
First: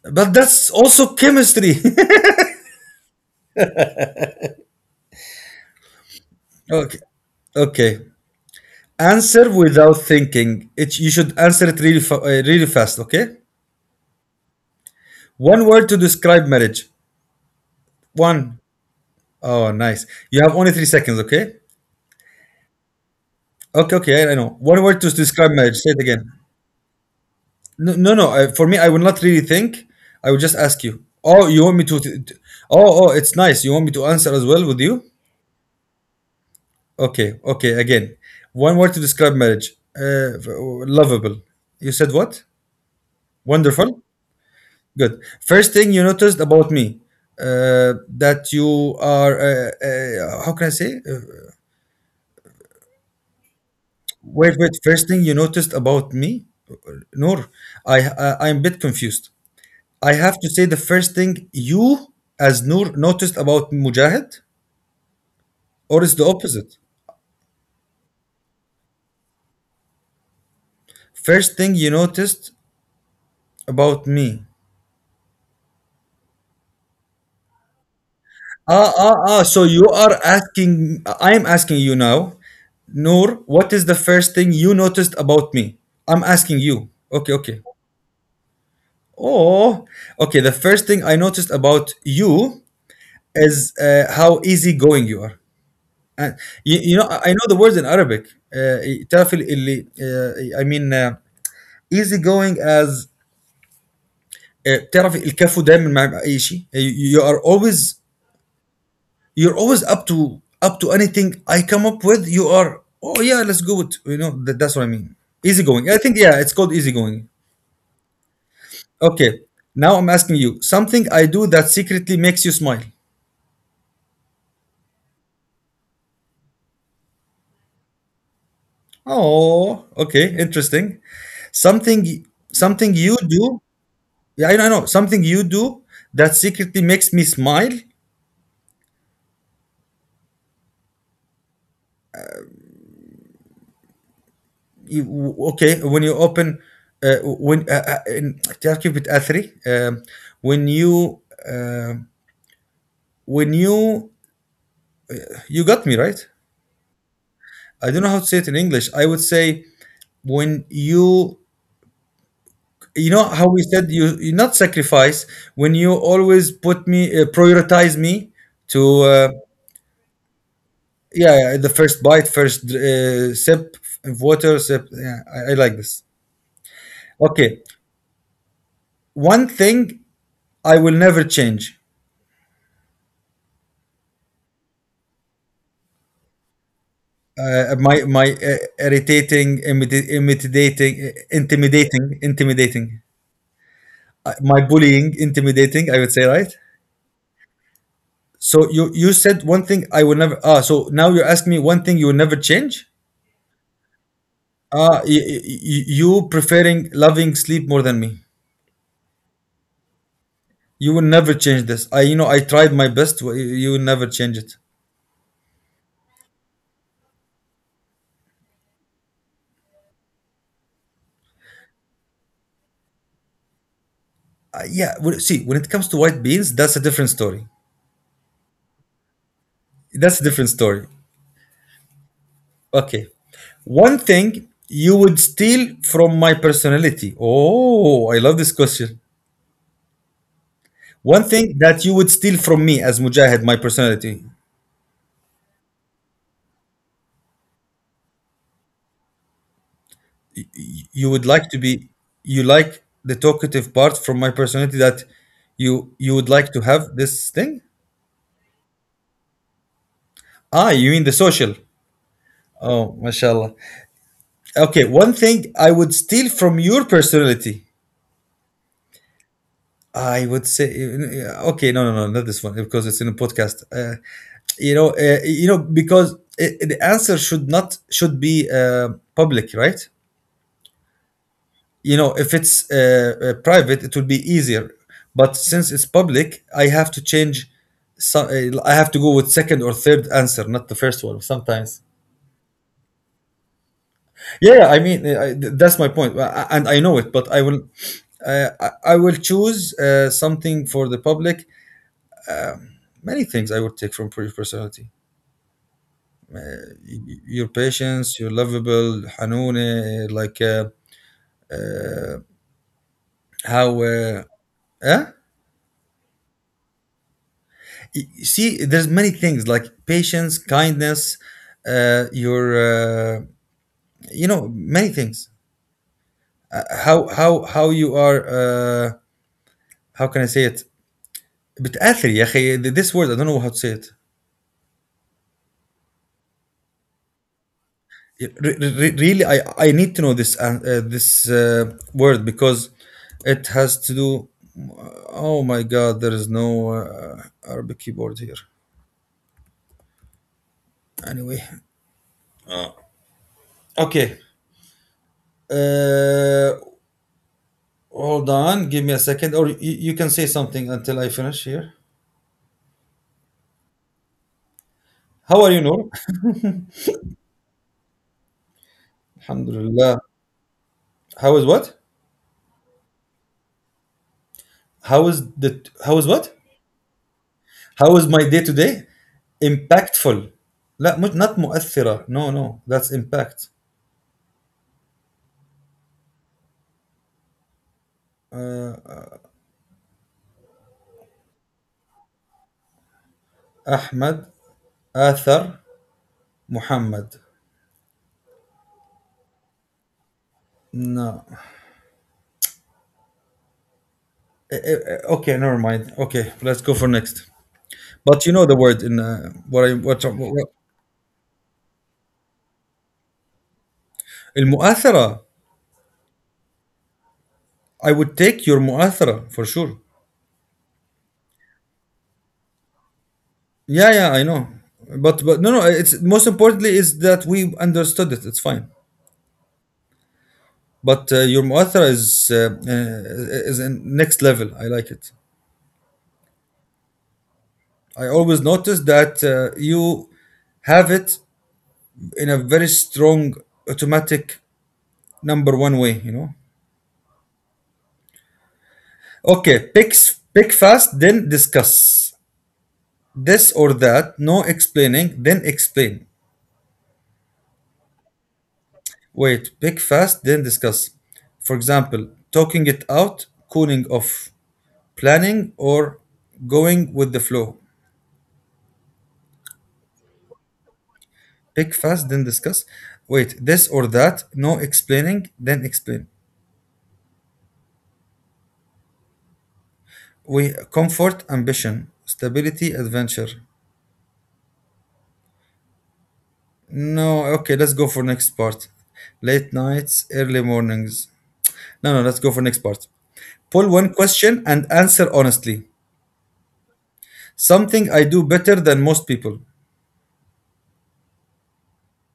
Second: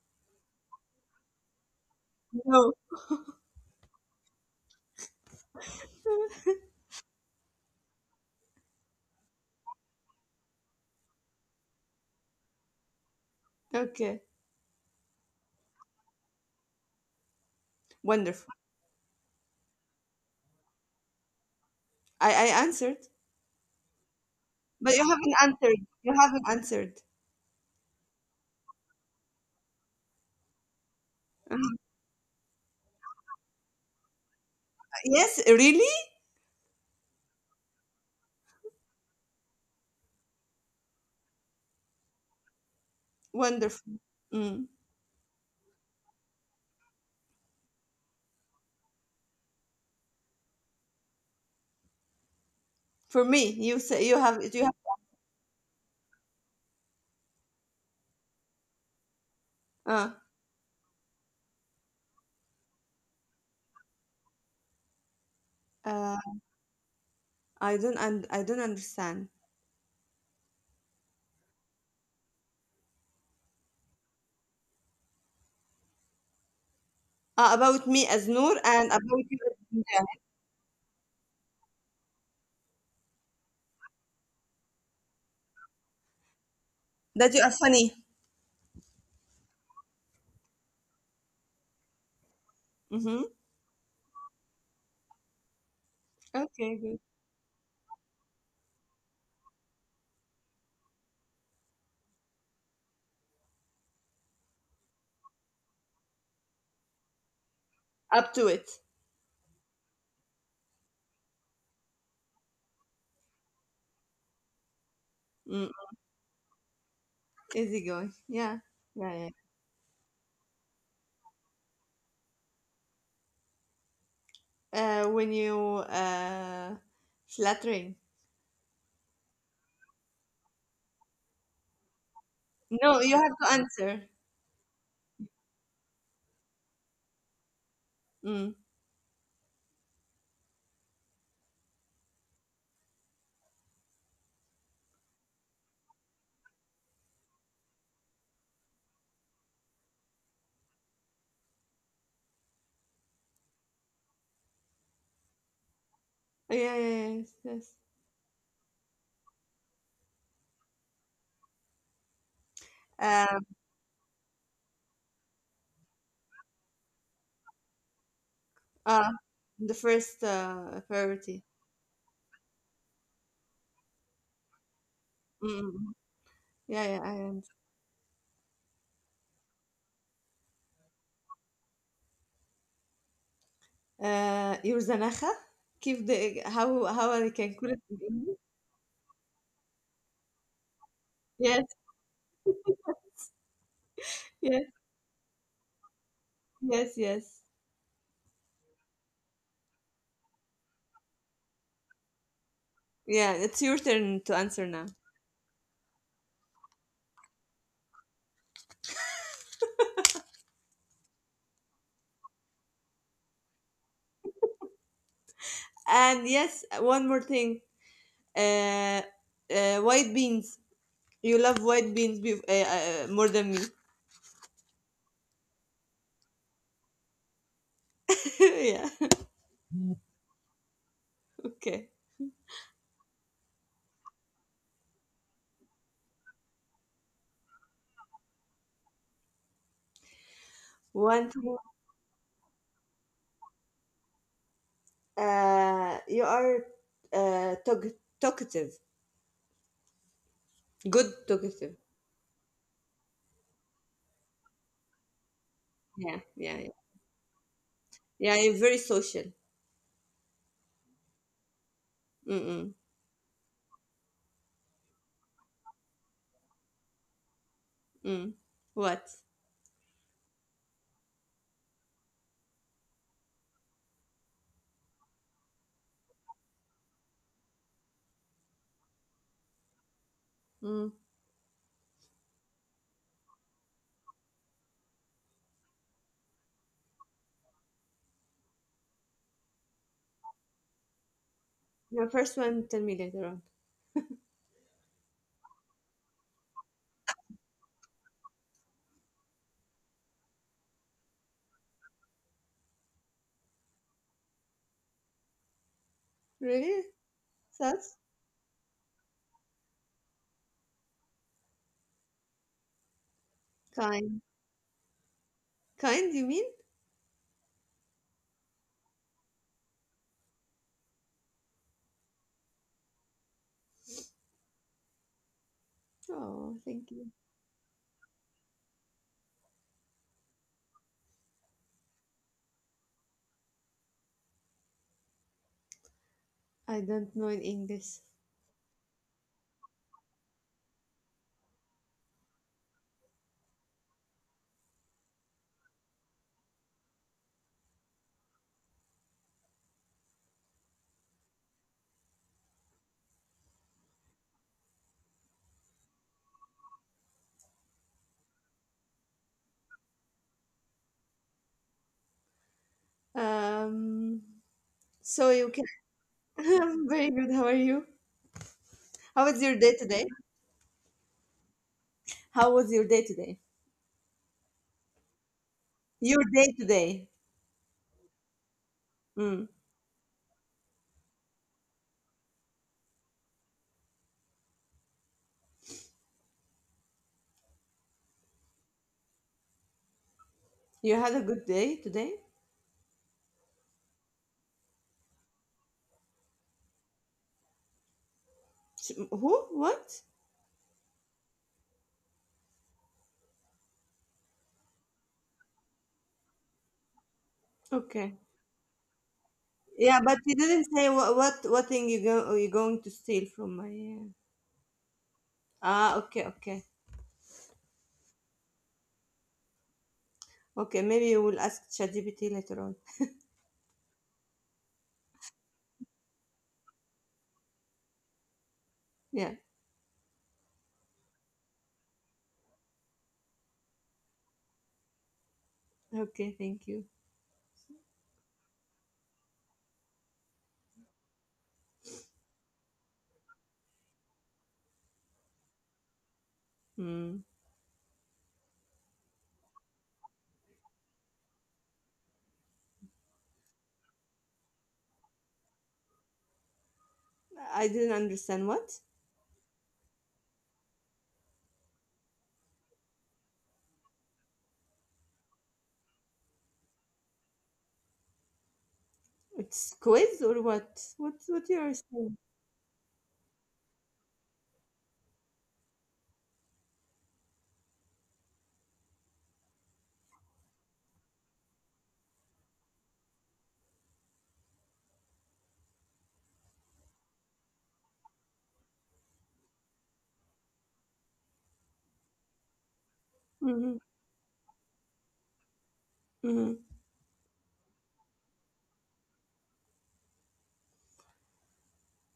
Speaker 1: But that's also chemistry.
Speaker 2: No.
Speaker 1: *laughs* Okay. Okay. Answer without thinking. You should answer it really, really fast, okay?
Speaker 2: Okay.
Speaker 1: One word to describe marriage.
Speaker 2: Wonderful.
Speaker 1: One. Oh, nice. You have only 3 seconds, okay?
Speaker 2: I answered
Speaker 1: Okay, okay, I know. One
Speaker 2: but
Speaker 1: word to
Speaker 2: you haven't
Speaker 1: describe marriage.
Speaker 2: answered,
Speaker 1: Say it
Speaker 2: you
Speaker 1: again.
Speaker 2: haven't answered.
Speaker 1: No, no, no. For me, I will not really think. I will just ask you. Oh, you want me to? Oh, oh, it's nice. You want me to answer as well with you?
Speaker 2: Yes really.
Speaker 1: Okay, okay. Again, one word to describe marriage. Lovable. You said what?
Speaker 2: Wonderful.
Speaker 1: Wonderful.
Speaker 2: Mm.
Speaker 1: Good. First thing you noticed about me, uh, that you are, how can I say?
Speaker 2: For me you say, you have
Speaker 1: Wait,
Speaker 2: you
Speaker 1: wait.
Speaker 2: have,
Speaker 1: First thing you noticed about me, Noor, I'm a bit confused.
Speaker 2: uh,
Speaker 1: I have to say the first thing you, as Noor, noticed about Mujahid, or is
Speaker 2: uh
Speaker 1: the opposite?
Speaker 2: I don't un- I don't understand
Speaker 1: First thing you noticed about me.
Speaker 2: about me as Noor and
Speaker 1: Ah, ah,
Speaker 2: about you
Speaker 1: ah.
Speaker 2: as
Speaker 1: So you
Speaker 2: Mia,
Speaker 1: are asking, I'm asking you now, Noor, what is the first thing you noticed about me? I'm asking you. Okay,
Speaker 2: that you are
Speaker 1: okay.
Speaker 2: funny.
Speaker 1: Oh, okay. The first thing I noticed about you
Speaker 2: Mm-hmm.
Speaker 1: is how easygoing you are. And
Speaker 2: Okay good.
Speaker 1: I know the words in Arabic. تعرف ال- اللي I mean, easygoing, as, تعرف الكفو دايما مع أي شيء.
Speaker 2: Up to it.
Speaker 1: You're always, up to anything I come up with. You are Oh, yeah, let's go with, you know that, that's what I mean. Easygoing.
Speaker 2: Mm.
Speaker 1: I think, yeah, it's called easygoing.
Speaker 2: Easy going, yeah. Yeah, yeah.
Speaker 1: Okay. Now I'm asking you, something I do that secretly makes you smile.
Speaker 2: When you uh, flattering.
Speaker 1: Oh, okay, interesting. Something Something
Speaker 2: No,
Speaker 1: you
Speaker 2: you have to
Speaker 1: do,
Speaker 2: answer.
Speaker 1: yeah, I know, something you do that secretly makes me smile.
Speaker 2: Mm.
Speaker 1: Okay, when you open, when in تعرف بتأثري when you uh, when you got me right.
Speaker 2: Oh, yeah, yeah, yeah, yes, yes.
Speaker 1: I don't know how to say it in English. I would say, when you know
Speaker 2: Um,
Speaker 1: how we said, you not sacrifice, when you always put me, prioritize me to,
Speaker 2: uh, the first
Speaker 1: yeah,
Speaker 2: priority.
Speaker 1: yeah, the first bite, first sip of water, sip. Yeah,
Speaker 2: Mm.
Speaker 1: I
Speaker 2: Mm,
Speaker 1: like
Speaker 2: mm.
Speaker 1: this.
Speaker 2: Yeah, yeah, I am.
Speaker 1: Okay, one thing I will never change.
Speaker 2: Your zanacha? Keep the, how I can call it in
Speaker 1: My,
Speaker 2: English?
Speaker 1: irritating, intimidating,
Speaker 2: Yes,
Speaker 1: intimidating, intimidating. My
Speaker 2: yes,
Speaker 1: bullying, intimidating, I would say, right.
Speaker 2: yes, yes.
Speaker 1: So, you said one thing I will never. Ah, so now you're asking me one thing you will never change.
Speaker 2: Yeah, it's your turn to answer now.
Speaker 1: Ah, you preferring, loving sleep more than me. You will never change this. I tried my best. You will never change it.
Speaker 2: And yes, one more thing. Uh, white beans. You love white beans more than me.
Speaker 1: Yeah, well, see, when it comes to white beans, that's a different story.
Speaker 2: *laughs* Yeah. *laughs*
Speaker 1: That's a different story.
Speaker 2: Okay.
Speaker 1: Okay. One thing you would steal from my personality. Oh, I love this question.
Speaker 2: One
Speaker 1: One
Speaker 2: thing,
Speaker 1: thing that you would steal from me, as Mujahid, my personality.
Speaker 2: you are talkative,
Speaker 1: You
Speaker 2: good
Speaker 1: would like
Speaker 2: talkative.
Speaker 1: you like the talkative part from my personality, that you
Speaker 2: Yeah,
Speaker 1: you would
Speaker 2: yeah,
Speaker 1: like to
Speaker 2: yeah.
Speaker 1: have this thing?
Speaker 2: Yeah, you're very social.
Speaker 1: Ah, you mean the social.
Speaker 2: Mm-mm,
Speaker 1: Oh, mashallah. Okay, one thing I would steal from your personality.
Speaker 2: mm. What?
Speaker 1: I would say, okay, no, no, no, not this one, because it's in a podcast. Because I the answer should not should be public, right?
Speaker 2: Mm.
Speaker 1: If it's, private, it would be easier. But since it's public, I have to change. So, I have to go with second or third answer, not the first one. Sometimes,
Speaker 2: The first one, tell me later on.
Speaker 1: yeah. Yeah, I mean, that's my point. And I know it. But I will, I will choose something for the public. Many things I would take from personality.
Speaker 2: Really?
Speaker 1: Your
Speaker 2: That's
Speaker 1: patience, your lovable, Hanune, like, how,
Speaker 2: kind.
Speaker 1: eh?
Speaker 2: Kind, you mean?
Speaker 1: See, there's many things, like patience, kindness, uh, your, uh, many things.
Speaker 2: Oh, thank you.
Speaker 1: How you are, how can I say it? بتأثر يا أخي this word I don't know how to say it.
Speaker 2: I don't know in English.
Speaker 1: Yeah, really, I need to know this word because it has to do. Oh my God, there is no Arabic keyboard here. Anyway, okay. Uh, Hold on, give me a second, or you can say something until I finish here.
Speaker 2: Um, so
Speaker 1: How
Speaker 2: you
Speaker 1: are you,
Speaker 2: can.
Speaker 1: Noor?
Speaker 2: *laughs* I'm very good. How are you?
Speaker 1: *laughs*
Speaker 2: How was your day
Speaker 1: Alhamdulillah.
Speaker 2: today?
Speaker 1: How is what?
Speaker 2: How was your day today?
Speaker 1: How is
Speaker 2: Your
Speaker 1: what?
Speaker 2: day today.
Speaker 1: How is my day today?
Speaker 2: Mm.
Speaker 1: Impactful. لا مش not مؤثرة. No, no, that's impact.
Speaker 2: You had a good day today?
Speaker 1: Ahmed, Athar, Muhammad.
Speaker 2: S- who? What?
Speaker 1: No. Okay, never mind. Okay, let's go for next.
Speaker 2: Okay.
Speaker 1: But you know the word in what I
Speaker 2: Yeah, but you
Speaker 1: what
Speaker 2: didn't say what thing you go are you going to steal from my.
Speaker 1: المؤثرة.
Speaker 2: Ah, okay, okay,
Speaker 1: I would take your muathara for sure.
Speaker 2: okay. Maybe you will ask ChatGPT later on.
Speaker 1: Yeah, yeah, I know. But no. It's most importantly is that we understood it. It's fine.
Speaker 2: Yeah.
Speaker 1: But your muathara is in next level. I like it.
Speaker 2: Okay. Thank you.
Speaker 1: I always notice that you have it in a very strong automatic number one way. You know.
Speaker 2: Hmm.
Speaker 1: Okay, pick fast, then discuss this or that. No explaining, then explain.
Speaker 2: I didn't understand what.
Speaker 1: Wait, pick fast, then discuss. For example, talking it out, cooling off, planning, or going with the flow.
Speaker 2: It's quiz or what? What you are
Speaker 1: Pick fast,
Speaker 2: saying?
Speaker 1: then discuss. Wait, this or that, no explaining, then explain. We comfort, ambition, stability, adventure. No, okay, let's go for next part. Late nights, early mornings. No, no, let's go for next part. Pull
Speaker 2: Mm-hmm.
Speaker 1: one question and answer honestly.
Speaker 2: Mm-hmm.
Speaker 1: Something I do better than most people.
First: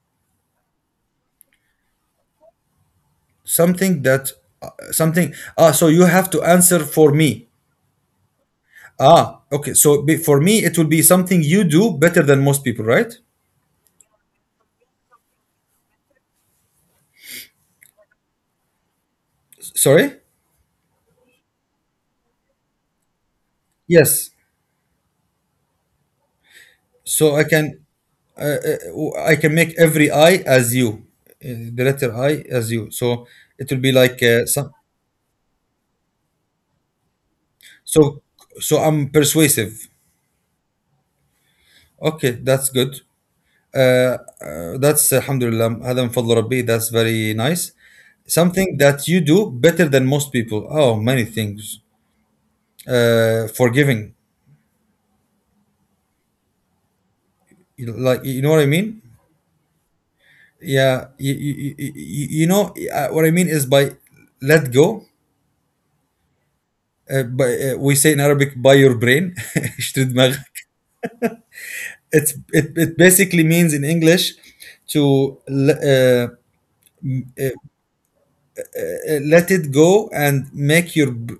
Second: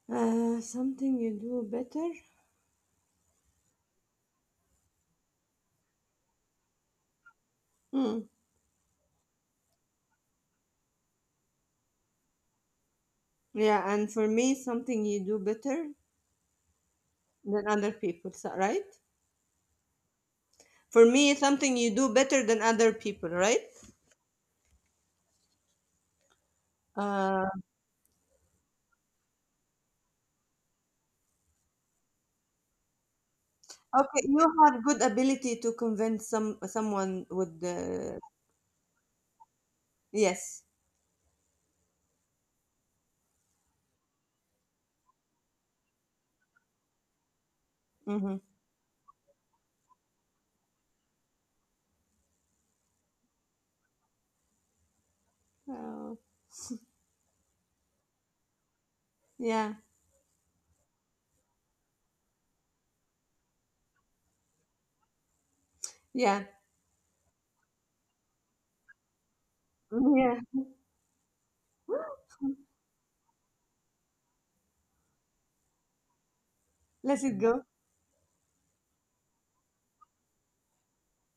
Speaker 2: Something you do better.
Speaker 1: Something that something so you have to answer for me.
Speaker 2: Mm.
Speaker 1: Ah, okay, for me it will be something you do better than most people, right?
Speaker 2: Yeah, and for me, something you do better than other people, so- right?
Speaker 1: Sorry.
Speaker 2: For me, something you do better than other people, right?
Speaker 1: Yes, so I
Speaker 2: Uh,
Speaker 1: can I can make every I as you, the letter I as you, so it will be like
Speaker 2: okay, you
Speaker 1: some,
Speaker 2: have good ability to convince some someone with the
Speaker 1: so so I'm persuasive.
Speaker 2: yes.
Speaker 1: Okay, that's good. uh, that's alhamdulillah هذا من فضل ربي, that's very nice.
Speaker 2: Mm-hmm.
Speaker 1: Something that you do better than most people, oh many things. Forgiving.
Speaker 2: Oh,
Speaker 1: You like, you know what I mean?
Speaker 2: yeah,
Speaker 1: Yeah, you know what I mean is by let go.
Speaker 2: yeah,
Speaker 1: By, we say in Arabic by your brain. *laughs* اشتري
Speaker 2: *laughs* yeah.
Speaker 1: دماغك. It's it basically means in English to
Speaker 2: Let it go.
Speaker 1: let it go and make your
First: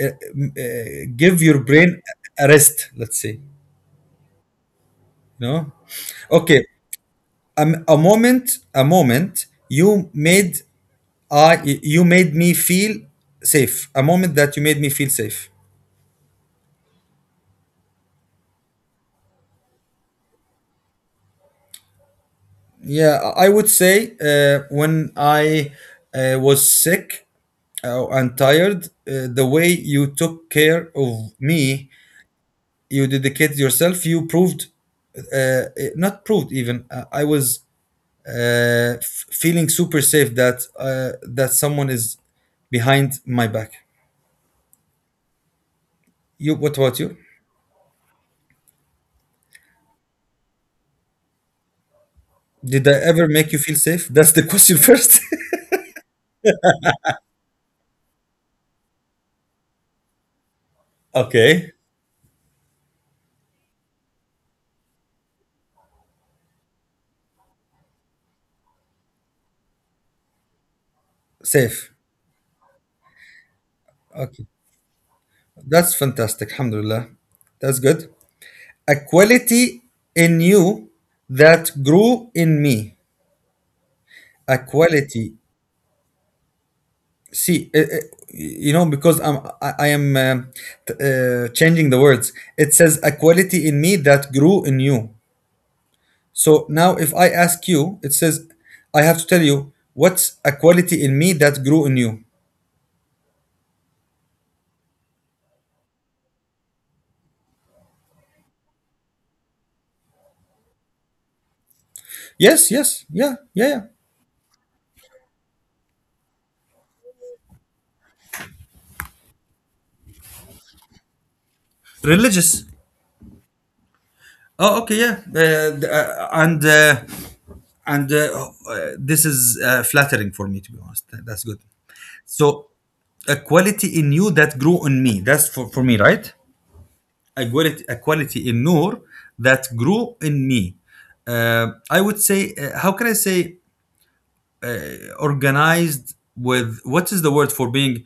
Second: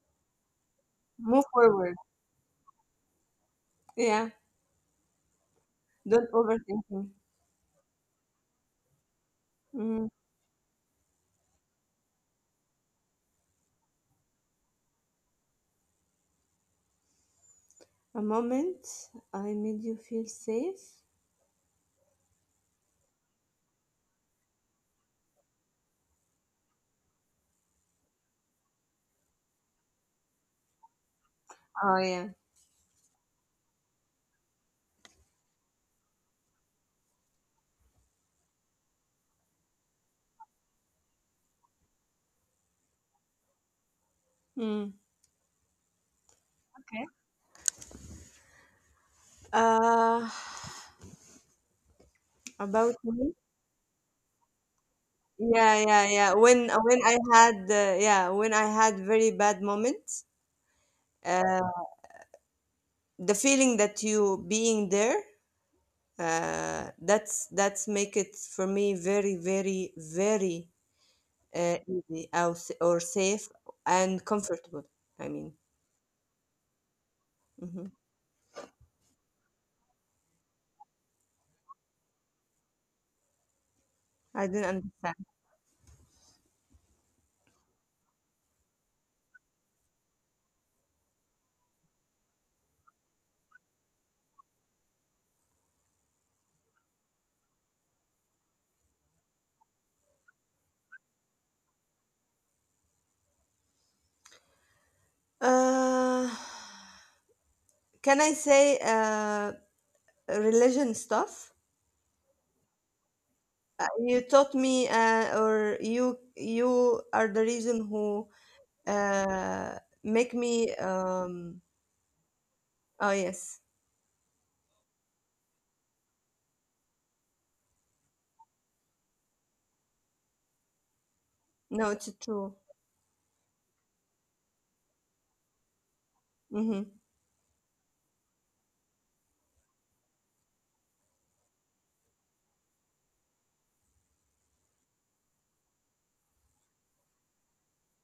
Speaker 1: uh, give
Speaker 2: Move
Speaker 1: your
Speaker 2: forward.
Speaker 1: brain a rest. Let's say,
Speaker 2: Yeah.
Speaker 1: no?
Speaker 2: Don't
Speaker 1: Okay,
Speaker 2: overthink.
Speaker 1: a, m- a moment, a moment
Speaker 2: Mm.
Speaker 1: you made, I you made me feel safe. A moment that you made me feel safe.
Speaker 2: A moment I made you feel safe.
Speaker 1: Yeah, I would say when I was sick and tired, the way you took care of me,
Speaker 2: Oh yeah.
Speaker 1: you dedicated yourself. You proved, uh, uh, not proved even. I was uh, feeling super safe that that someone is behind my back.
Speaker 2: Mm.
Speaker 1: You. What about
Speaker 2: Okay.
Speaker 1: you?
Speaker 2: Uh,
Speaker 1: Did I
Speaker 2: about
Speaker 1: ever
Speaker 2: me.
Speaker 1: make you feel safe? That's the question *laughs* first.
Speaker 2: Yeah, yeah, yeah. When I had yeah when I had very bad moments,
Speaker 1: *laughs* Okay.
Speaker 2: uh, the feeling that you being there that's make it for me very very very
Speaker 1: Safe.
Speaker 2: easy or safe and
Speaker 1: Okay.
Speaker 2: comfortable, I mean.
Speaker 1: That's fantastic. Alhamdulillah. That's
Speaker 2: Hmm.
Speaker 1: good. A quality in you that grew in me.
Speaker 2: I
Speaker 1: A
Speaker 2: didn't understand.
Speaker 1: quality. See, you know, because I am changing the words. It says a quality in me that grew in you. So now if I ask you, it says, I have to tell you, what's a quality in me that grew in you?
Speaker 2: Uh, can I say religion stuff?
Speaker 1: Yes, yes. Yeah,
Speaker 2: You taught me, or you are the reason who make me
Speaker 1: religious.
Speaker 2: oh yes.
Speaker 1: Oh okay, yeah, th- and this is flattering for me to be honest, that's good.
Speaker 2: No, it's true.
Speaker 1: So a quality in you that grew in me, that's for me, right?
Speaker 2: Mm-hmm.
Speaker 1: A quality, a quality in Noor that grew in me, I would say, how can I say, organized with, what is the word for being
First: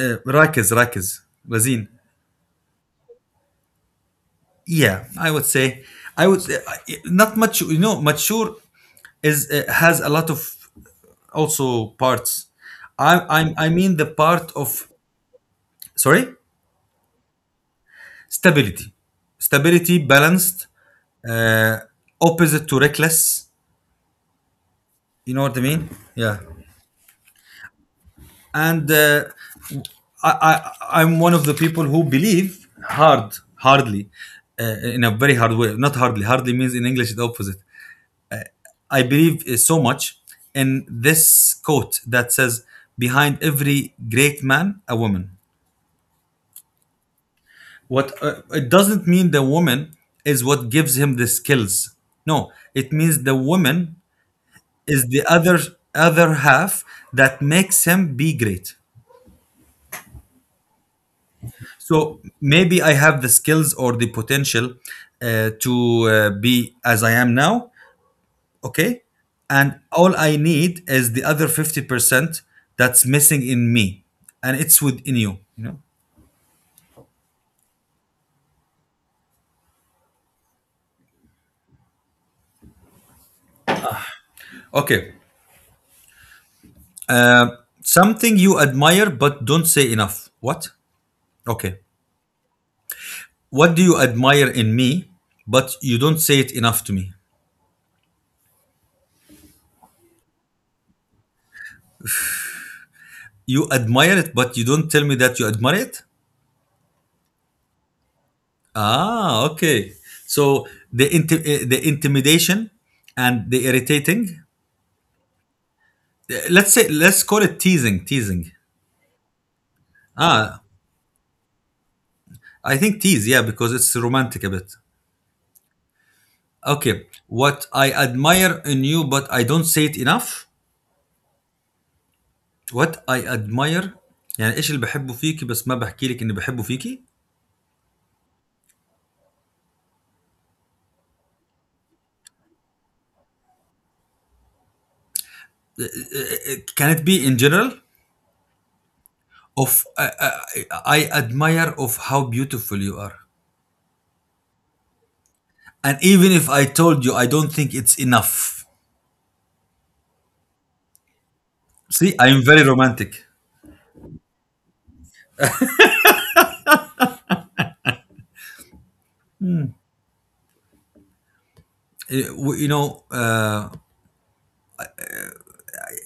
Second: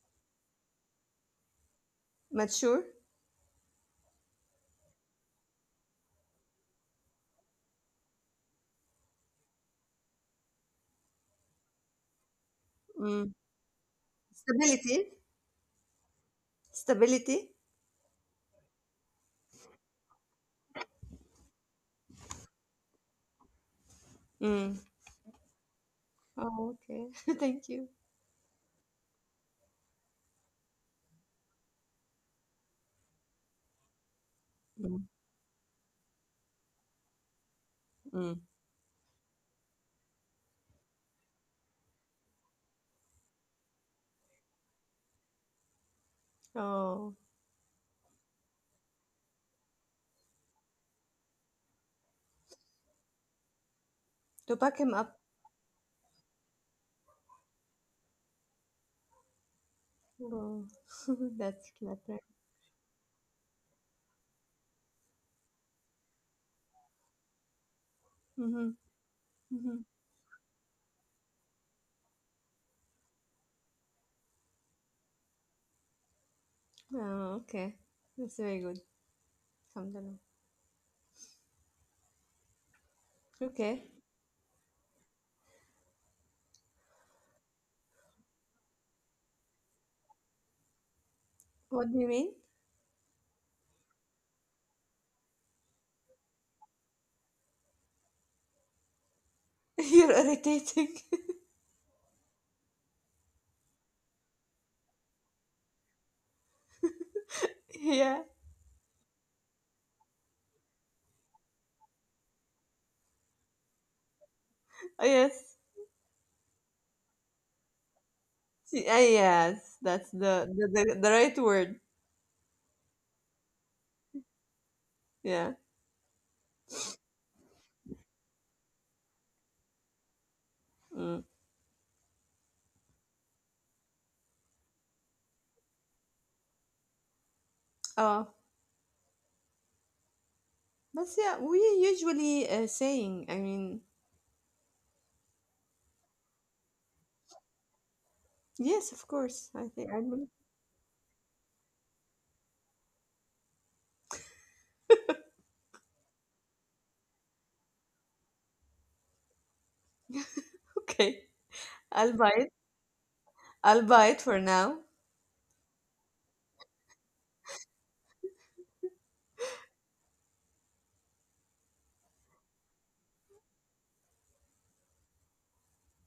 Speaker 1: راكز راكز رزين.
Speaker 2: Mature.
Speaker 1: Yeah, I would say, I would say, not much, you know, mature is has a lot of also parts. I
Speaker 2: Mm.
Speaker 1: I mean the part of,
Speaker 2: Stability.
Speaker 1: sorry,
Speaker 2: Stability.
Speaker 1: stability, stability, balanced, uh, opposite to reckless.
Speaker 2: Mm.
Speaker 1: You know what I mean? Yeah.
Speaker 2: Oh, okay. *laughs* Thank you.
Speaker 1: And I, I'm one of the people who believe hard, hardly uh,
Speaker 2: Mm.
Speaker 1: in a very hard way. Not hardly. Hardly means in English the opposite.
Speaker 2: Mm.
Speaker 1: I believe so much in this quote that says, "Behind every great man, a woman."
Speaker 2: Oh,
Speaker 1: What, it doesn't mean the woman is what gives him the skills, no, it means the woman
Speaker 2: to back him
Speaker 1: is
Speaker 2: up.
Speaker 1: the other, other half that makes him be great.
Speaker 2: Oh, *laughs* that's clever.
Speaker 1: So maybe I have the skills or the potential to be as I am now,
Speaker 2: Mm-hmm.
Speaker 1: okay,
Speaker 2: Mm-hmm.
Speaker 1: and all I need is the other 50% that's missing in me, and it's within you, you know.
Speaker 2: Oh, okay. That's very good. Alhamdulillah. Okay.
Speaker 1: Okay, something you admire but don't say enough. What? Okay.
Speaker 2: What do you mean?
Speaker 1: What do you admire in me, but you don't say it enough to me?
Speaker 2: *laughs* You're irritating.
Speaker 1: You admire it, but you don't tell me that you admire it?
Speaker 2: *laughs* Yeah.
Speaker 1: Ah, okay. So the the intimidation and the irritating.
Speaker 2: Oh, yes.
Speaker 1: Let's say, let's call it teasing. Teasing.
Speaker 2: See, ah, yes. That's the,
Speaker 1: Ah,
Speaker 2: the, the, the right word.
Speaker 1: I think tease. Yeah, because it's romantic a bit.
Speaker 2: Yeah.
Speaker 1: Okay. What I admire in you, but I don't say it enough.
Speaker 2: Mm.
Speaker 1: What I admire يعني ايش اللي بحبه فيكي بس ما بحكي لك اني بحبه فيكي؟
Speaker 2: Oh, but yeah, we usually saying, I mean,
Speaker 1: Can it be in general?
Speaker 2: yes, of course. I
Speaker 1: Of
Speaker 2: think I
Speaker 1: I,
Speaker 2: will. *laughs*
Speaker 1: I admire of how beautiful you are, and even if I told you, I don't think it's enough.
Speaker 2: Okay.
Speaker 1: See,
Speaker 2: I'll
Speaker 1: I
Speaker 2: buy
Speaker 1: am
Speaker 2: it.
Speaker 1: very romantic.
Speaker 2: I'll buy it for now.
Speaker 1: Uh, you know,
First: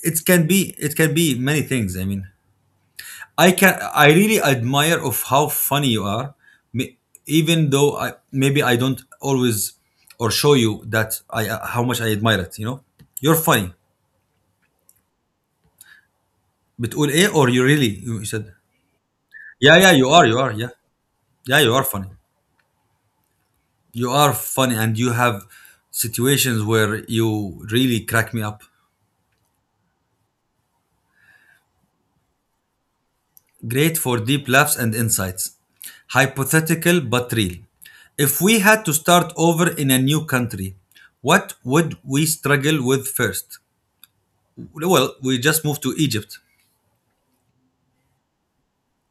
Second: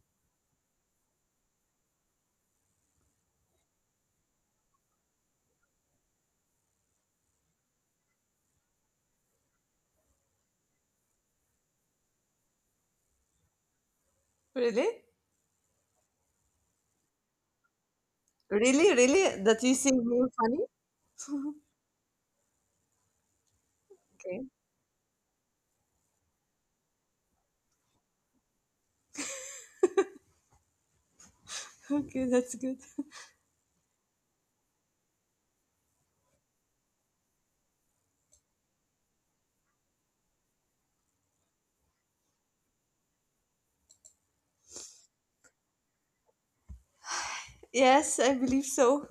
Speaker 1: it can be, it can be many things, I mean, I really admire of how funny you are. Ma- Even though I, maybe I don't always or show you that I how much I admire it, you know, you're funny.
Speaker 2: Really?
Speaker 1: بتقول ايه or you really, you said?
Speaker 2: Really, really? That you
Speaker 1: Yeah,
Speaker 2: see me
Speaker 1: you are,
Speaker 2: funny?
Speaker 1: yeah,
Speaker 2: *laughs*
Speaker 1: yeah, you are funny. You are
Speaker 2: Okay.
Speaker 1: funny and you have situations where you really crack me up.
Speaker 2: Okay, that's good.
Speaker 1: Great for deep laughs and insights. Hypothetical but real. If we had to start over in a new country, what would we struggle with first? Well, we just moved to Egypt.
Speaker 2: Yes, I believe so.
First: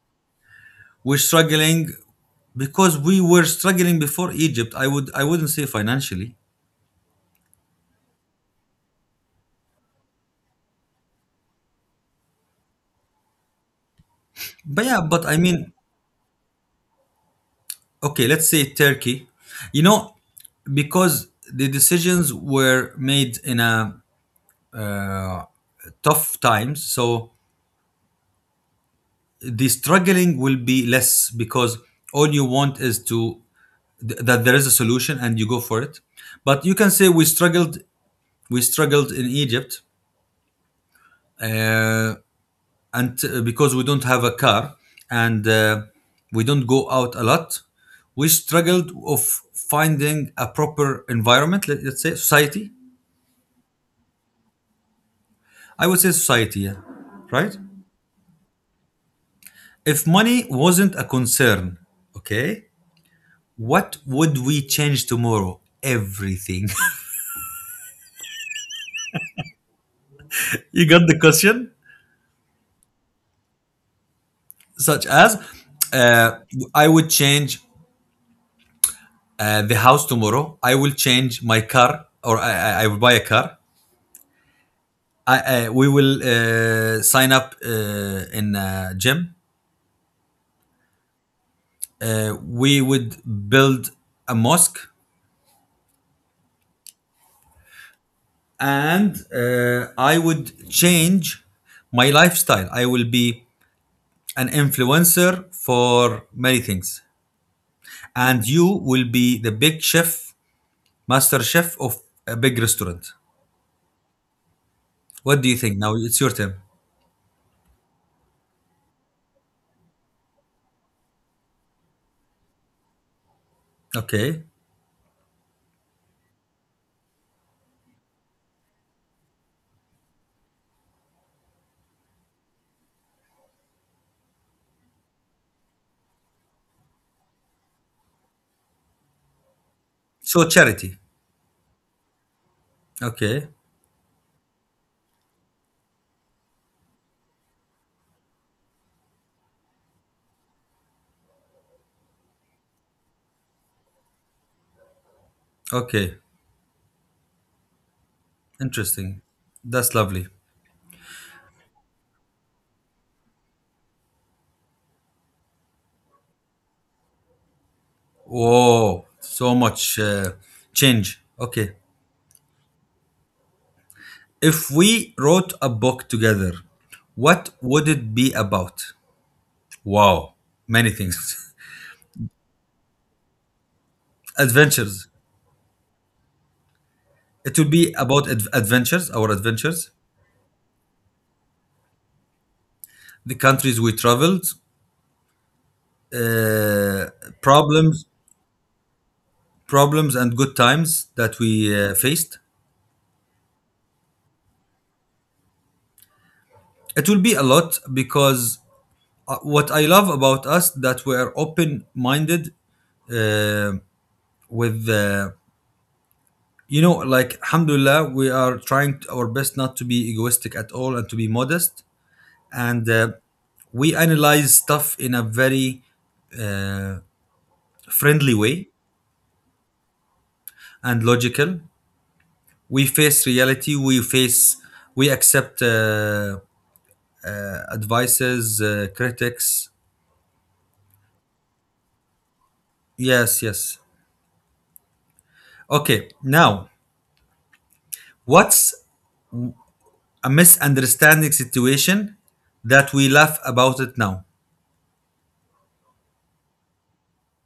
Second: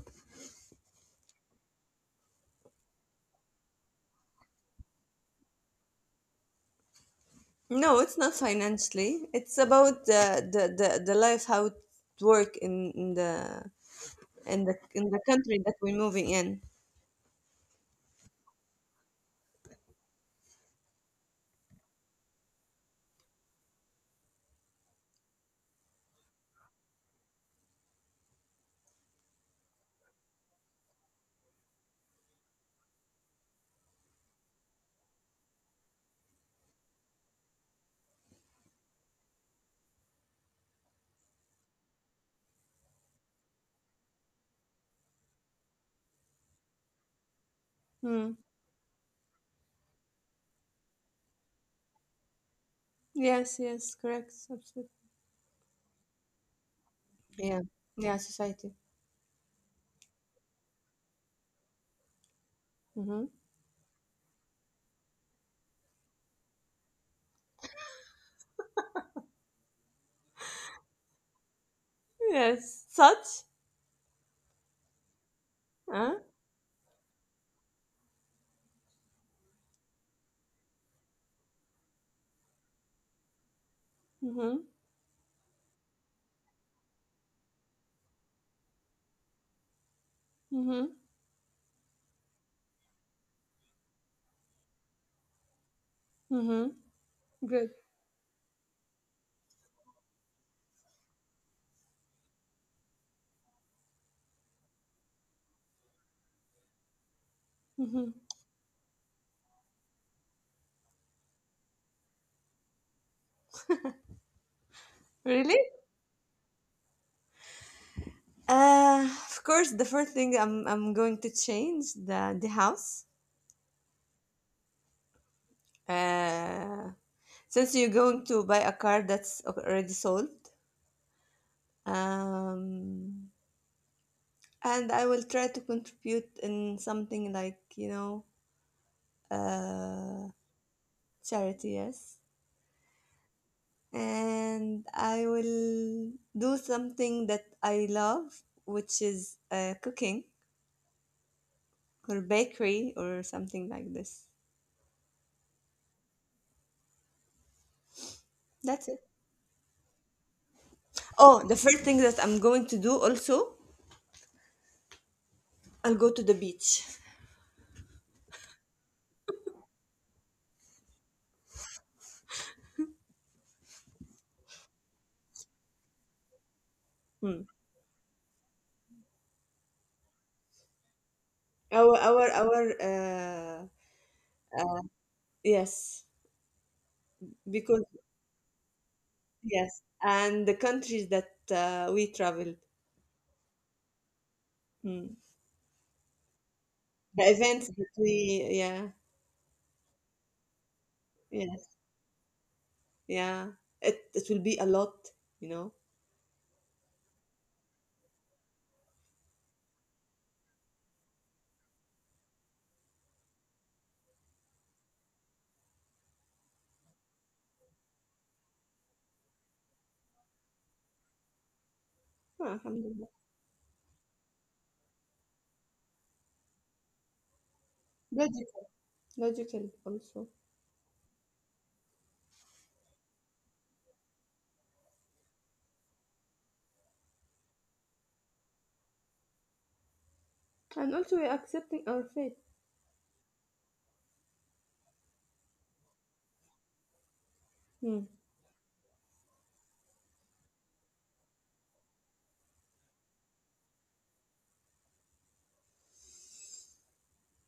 Speaker 1: We're struggling because we were struggling before Egypt. I wouldn't say financially.
Speaker 2: No, it's not financially. It's about the life how it work in the
Speaker 1: But yeah,
Speaker 2: in the
Speaker 1: but I
Speaker 2: country
Speaker 1: mean,
Speaker 2: that we're moving in.
Speaker 1: okay, let's say Turkey. You know, because the decisions were made in a uh, tough times, so the struggling will be less because all you want is to that there is a solution and you go for it. But you can say we struggled in Egypt, uh, and because we don't have a car and we don't go out a lot, we
Speaker 2: Hmm.
Speaker 1: struggled of finding a proper environment, let us say society.
Speaker 2: Yes, yes, correct. Absolutely.
Speaker 1: I would say society, yeah. Right?
Speaker 2: Yeah. Yeah, society.
Speaker 1: If money wasn't a concern, okay,
Speaker 2: Mm-hmm.
Speaker 1: what would we change tomorrow? Everything. *laughs* You got the question?
Speaker 2: Yes. Such?
Speaker 1: Such as,
Speaker 2: Huh?
Speaker 1: uh, I would change the house tomorrow. I will change my car, or I will buy a car.
Speaker 2: Mm-hmm.
Speaker 1: I, I, we will sign up in a gym.
Speaker 2: Mm-hmm.
Speaker 1: We would build a mosque,
Speaker 2: Mm-hmm. Good.
Speaker 1: and I would change my lifestyle. I will be an influencer for many things.
Speaker 2: Mm-hmm.
Speaker 1: And you will be the big chef, master chef of a big restaurant. What do
Speaker 2: Really?
Speaker 1: you think? Now it's your turn.
Speaker 2: Of course, the first thing I'm going to change the house.
Speaker 1: Okay.
Speaker 2: Uh, since you're going to buy a car that's already sold, um, and I will try to contribute in something like uh,
Speaker 1: So charity.
Speaker 2: charity. Yes,
Speaker 1: Okay.
Speaker 2: and I will do something that I love, which is cooking or bakery or something like this.
Speaker 1: Okay.
Speaker 2: That's it.
Speaker 1: Interesting. That's lovely.
Speaker 2: Oh, the first thing that I'm going to do also, I'll go to the beach.
Speaker 1: Whoa. So much change. Okay. If we wrote a book together,
Speaker 2: Hmm.
Speaker 1: what would it be about? Wow. Many things.
Speaker 2: Our uh,
Speaker 1: *laughs* Adventures.
Speaker 2: yes,
Speaker 1: It would
Speaker 2: because
Speaker 1: be about adventures, our
Speaker 2: yes,
Speaker 1: adventures.
Speaker 2: and the countries that we traveled,
Speaker 1: The countries we traveled,
Speaker 2: hmm.
Speaker 1: uh,
Speaker 2: The events that
Speaker 1: problems,
Speaker 2: we, yeah,
Speaker 1: problems, and good times that
Speaker 2: yes,
Speaker 1: we faced.
Speaker 2: yeah, it will be a lot, you know.
Speaker 1: It will be a lot because what I love about us, that we are open-minded uh, with. You know, like, alhamdulillah, we are trying our best not to be egoistic at all and to be modest.
Speaker 2: Ah,
Speaker 1: And
Speaker 2: alhamdulillah.
Speaker 1: we analyze stuff in a very uh, friendly way
Speaker 2: Logical, logical also,
Speaker 1: and logical. We face reality, we face, we accept advices, critics.
Speaker 2: and also we're accepting our fate.
Speaker 1: Yes, yes. Okay, now,
Speaker 2: Hmm.
Speaker 1: what's a misunderstanding situation that we laugh about it now?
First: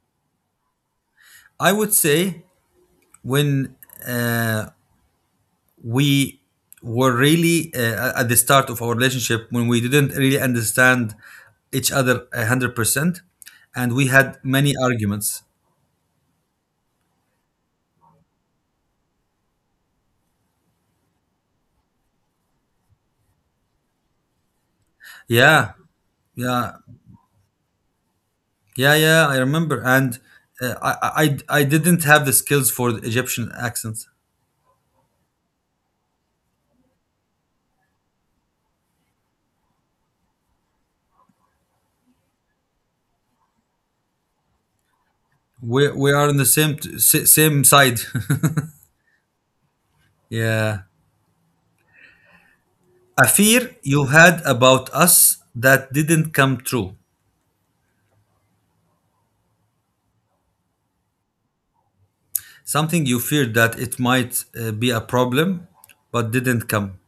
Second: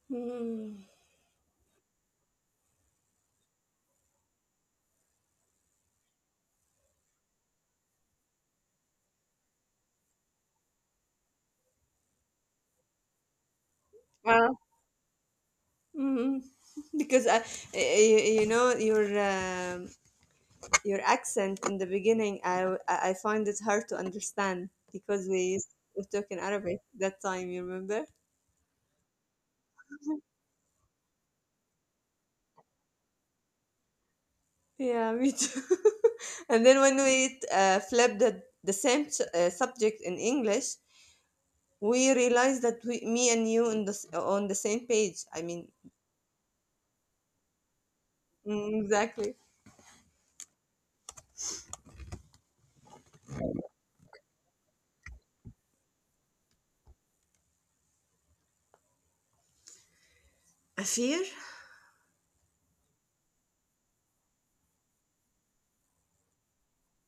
Speaker 2: Hmm.
Speaker 1: I would say when uh, we were really at the start of our relationship, when we didn't really understand each other 100%, and we had
Speaker 2: Ah.
Speaker 1: many arguments.
Speaker 2: Mm, because I, you know, you're your accent in the beginning, I find it hard to understand because we used
Speaker 1: Yeah,
Speaker 2: to talk in Arabic
Speaker 1: yeah.
Speaker 2: that time. You remember?
Speaker 1: Yeah, yeah, I remember. And I didn't have the skills for the Egyptian accent.
Speaker 2: Yeah, me too. *laughs* And then when we flipped the same subject in English, we realized that we, me and you in the on the same page. I mean,
Speaker 1: We are on the same same side.
Speaker 2: mm, exactly.
Speaker 1: *laughs* Yeah. A fear you had about us that didn't come true.
Speaker 2: A fear?
Speaker 1: Something you feared that it might be a problem, but didn't come.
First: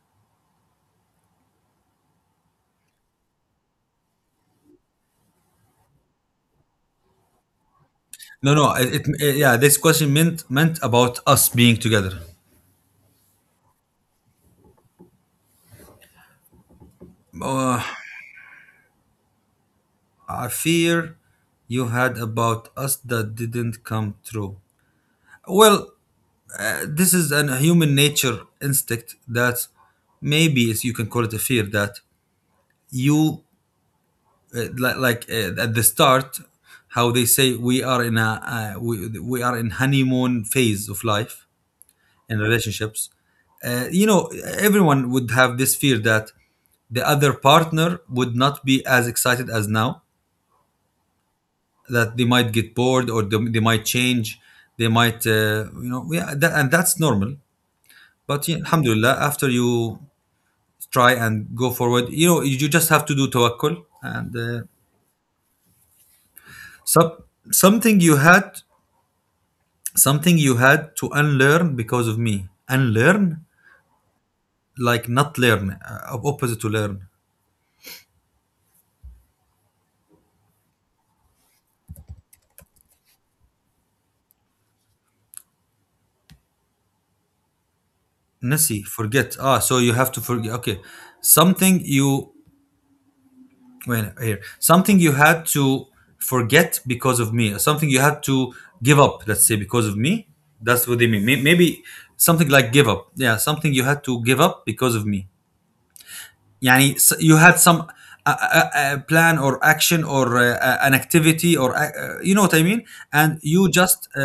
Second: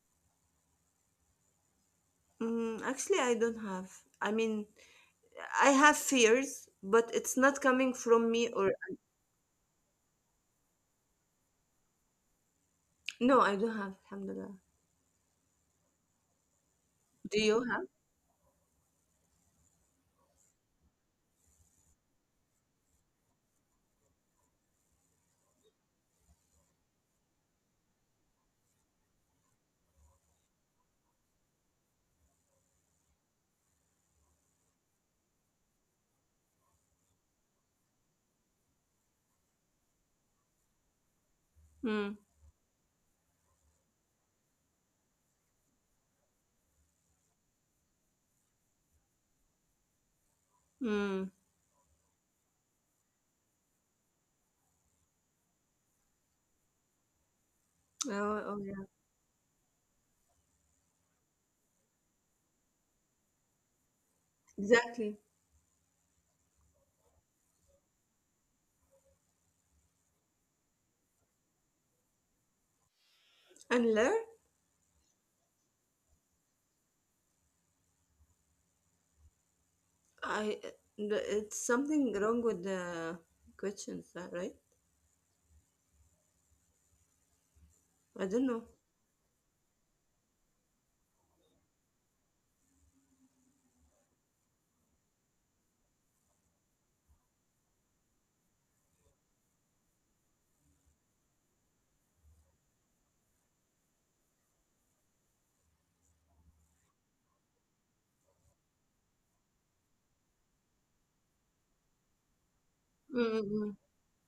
Speaker 2: Mm, actually, I don't have. I mean, I have fears, but it's not coming from me
Speaker 1: No,
Speaker 2: or.
Speaker 1: no. Yeah, this question meant about us being together.
Speaker 2: No, I don't have. Alhamdulillah. Do you
Speaker 1: Uh,
Speaker 2: have?
Speaker 1: a fear you had about us that didn't come true. Well, this is a human nature instinct that maybe is you can call it a fear that you li- like at the start, how they say we are in a we are in honeymoon phase of life
Speaker 2: Hmm.
Speaker 1: in relationships. You know, everyone would have this fear that the other partner would not be as excited as now,
Speaker 2: Hmm.
Speaker 1: that they might get bored or they might change, they might yeah, that, and that's normal.
Speaker 2: Oh,
Speaker 1: But
Speaker 2: oh
Speaker 1: yeah,
Speaker 2: yeah,
Speaker 1: alhamdulillah, after you try and go forward, you know, you just have to do tawakkul and
Speaker 2: exactly.
Speaker 1: so, something you had, something you had to unlearn because of me. Unlearn,
Speaker 2: And learn,
Speaker 1: like not learn, opposite to learn.
Speaker 2: I it's something wrong with the questions, right? I don't know.
Speaker 1: Nasi, forget. Ah, so you have to forget. Okay, something you, wait, here, something you had to forget because of me, something you had to give up, let's say, because of me. That's what they mean. Maybe something like give up. Yeah, something you had to give up because of me. يعني, you had some plan or action or an activity or you know what I mean, and you
Speaker 2: Mm-mm.
Speaker 1: just uh,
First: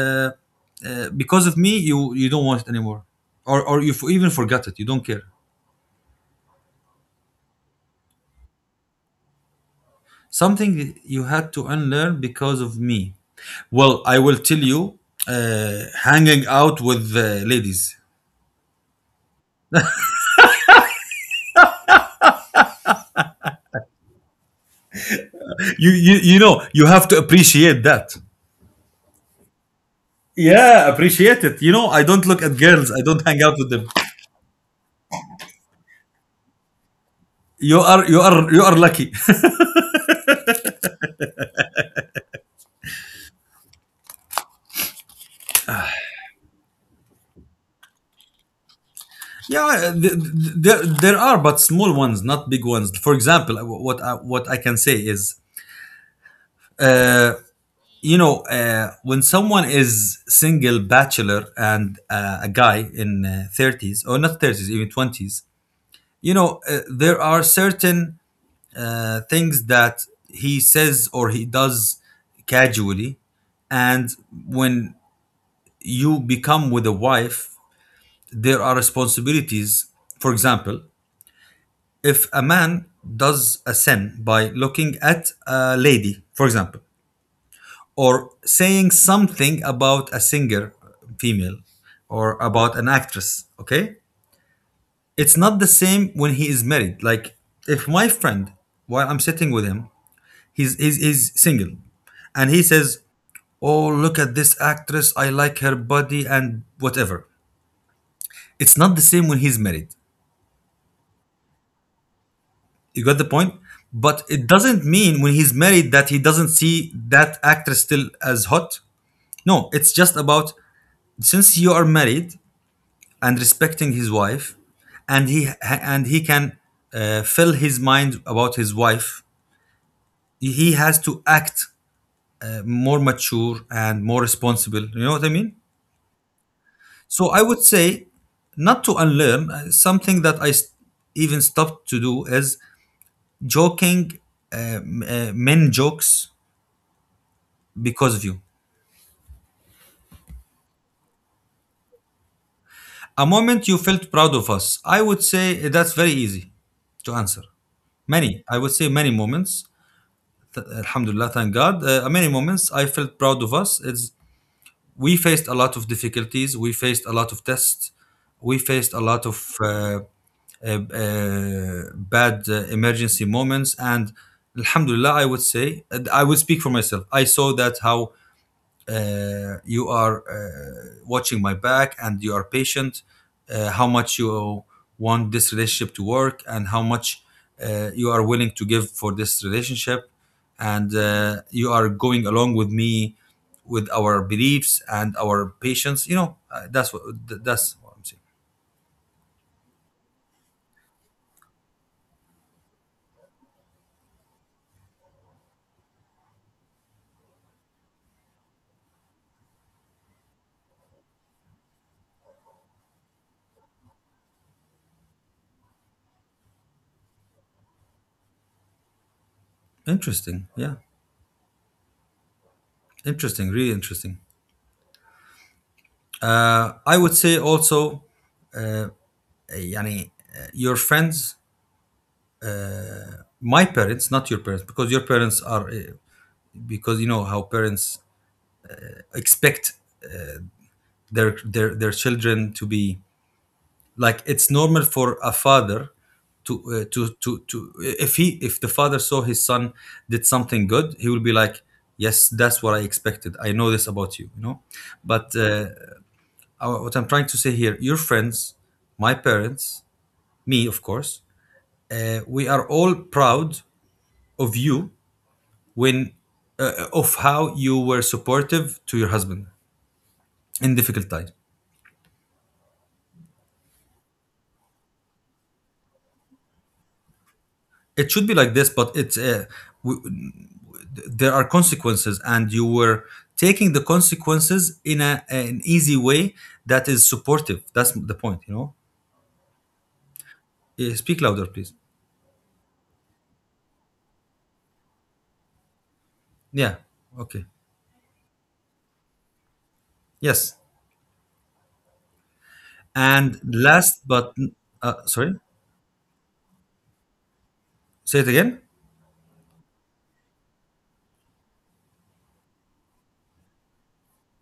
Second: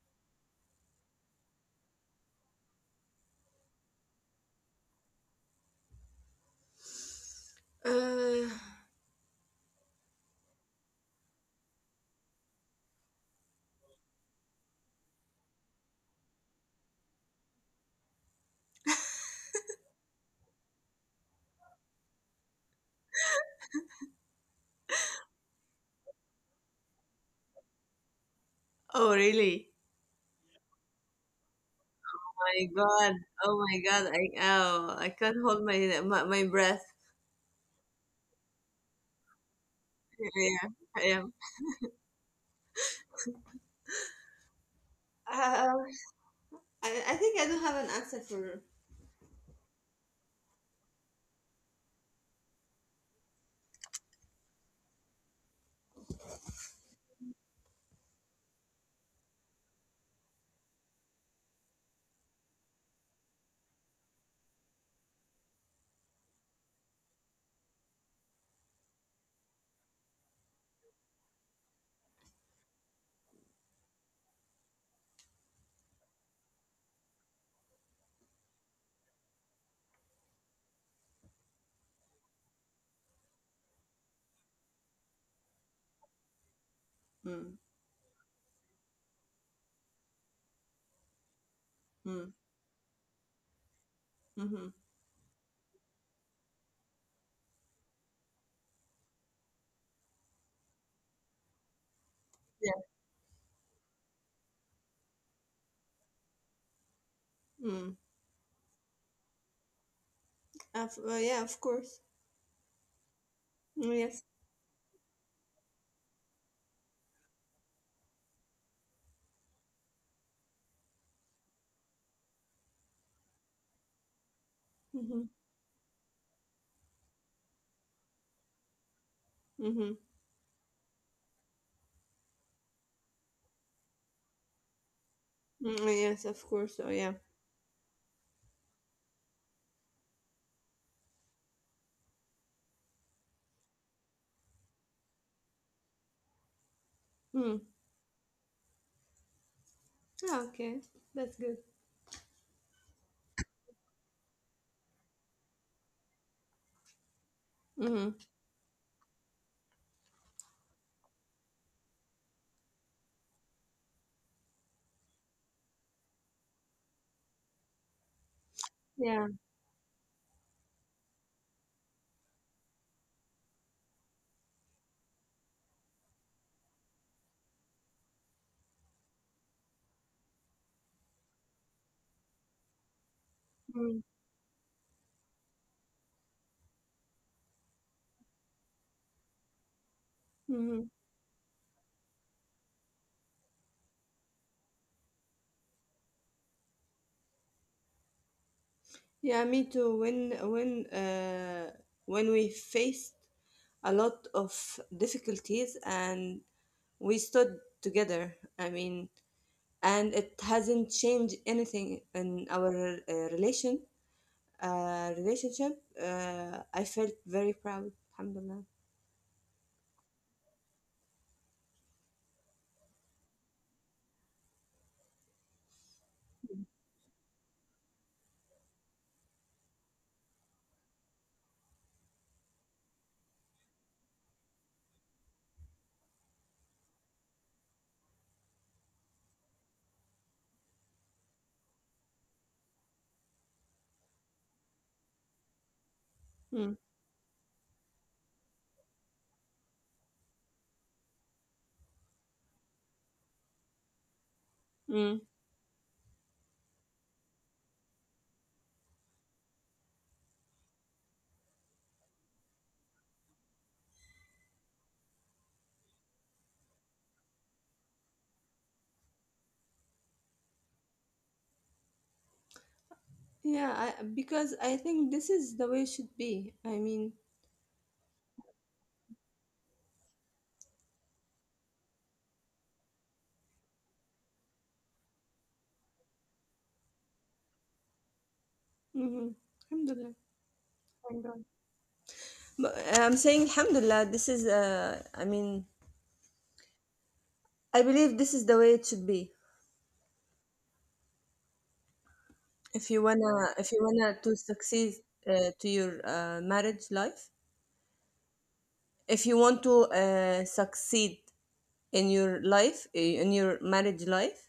Speaker 1: uh, because of me you don't want it anymore, or you even forgot it, you don't care.
Speaker 2: Uh,
Speaker 1: Something you had to unlearn because of me. Well, I will tell you, uh, hanging out with ladies. You know you have to appreciate that.
Speaker 2: oh really?
Speaker 1: Yeah, appreciate it. You know, I don't look at
Speaker 2: My
Speaker 1: girls, I
Speaker 2: God!
Speaker 1: don't hang out
Speaker 2: Oh
Speaker 1: with
Speaker 2: my
Speaker 1: them.
Speaker 2: God! I oh I can't hold my breath.
Speaker 1: You are lucky.
Speaker 2: Yeah, I am. Uh, I think I don't have an answer for.
Speaker 1: Yeah, there are, but small ones, not big ones. For example, what I can say is, uh, you know, when someone is single bachelor and a guy in 30s, or not 30s, even 20s, you know, there are certain things that he says or he does casually, and when you become with a wife, there are responsibilities. For example, if a man does a sin by looking at a lady, for example,
Speaker 2: Mm,
Speaker 1: or saying something about a singer, female, or
Speaker 2: mm,
Speaker 1: about an actress, okay,
Speaker 2: mm-hmm.
Speaker 1: it's not the same when he is married. Like if my friend, while I'm sitting with him, he's single, and he
Speaker 2: Yeah.
Speaker 1: says, "Oh, look at this actress. I like her body and whatever."
Speaker 2: Mm.
Speaker 1: It's not the same when he's married.
Speaker 2: Yeah, of course.
Speaker 1: You got the point?
Speaker 2: Mm,
Speaker 1: But
Speaker 2: yes.
Speaker 1: it doesn't mean when he's married that he doesn't see that actress still as hot. No, it's just about, since you are married and respecting his wife, and
Speaker 2: Mm-hmm.
Speaker 1: he and he can fill his mind about his wife.
Speaker 2: Mm-hmm.
Speaker 1: He has to act more mature and more responsible. You know what I mean?
Speaker 2: Mm, yes, of course. Oh yeah.
Speaker 1: So I would say, not to unlearn, something that even stopped to do is joking, men jokes,
Speaker 2: Mm.
Speaker 1: because of you.
Speaker 2: Ah, okay, that's good.
Speaker 1: A moment you felt proud of us. I would say that's very easy to answer.
Speaker 2: Mm-hmm.
Speaker 1: Many, I would say many moments. Alhamdulillah, thank God. Many moments I felt proud of us. It's, we faced a lot of difficulties. We faced a lot of tests. We faced a lot
Speaker 2: Yeah.
Speaker 1: of bad emergency moments. And alhamdulillah, I would say, I would speak for myself. I saw that how you are watching my back and you are patient, how
Speaker 2: Mm-hmm.
Speaker 1: much you want this relationship to work, and how much you are willing to give for this relationship. And
Speaker 2: Mm-hmm.
Speaker 1: you are going along with me, with our beliefs and our patience. You know, that's what that's what I'm saying.
Speaker 2: Yeah, me too. When when we faced a lot of difficulties and we stood together. I mean, and it hasn't changed anything in our relationship. I felt very proud. Alhamdulillah.
Speaker 1: Interesting. Yeah. Interesting. Really interesting. I would say also, يعني, your friends, my parents, not your parents, because your parents are because you know how parents expect their children to be. Like, it's normal for a father to
Speaker 2: Mm.
Speaker 1: if he if the father saw his son did something good, he will be like, yes, that's what I expected, I know this about you, you know.
Speaker 2: Mm.
Speaker 1: But what I'm trying to say here, your friends, my parents, me, of course, we are all proud of you, when of how you were supportive to your husband in difficult times.
Speaker 2: Yeah, I, because I think this is the way it should be. I mean,
Speaker 1: It should be like this, but it's w- there are consequences, and you were taking the consequences in an easy way. That is supportive. That's the point, you know.
Speaker 2: mm-hmm. Alhamdulillah.
Speaker 1: Eh, speak
Speaker 2: Thank God.
Speaker 1: louder please.
Speaker 2: But I'm saying Alhamdulillah, this is
Speaker 1: Yeah, okay,
Speaker 2: I believe this is the way it should be.
Speaker 1: yes.
Speaker 2: If you
Speaker 1: And
Speaker 2: wanna if you
Speaker 1: last
Speaker 2: wanna
Speaker 1: but
Speaker 2: to succeed
Speaker 1: sorry,
Speaker 2: to your marriage life,
Speaker 1: say it again.
Speaker 2: if you want to succeed in your marriage life,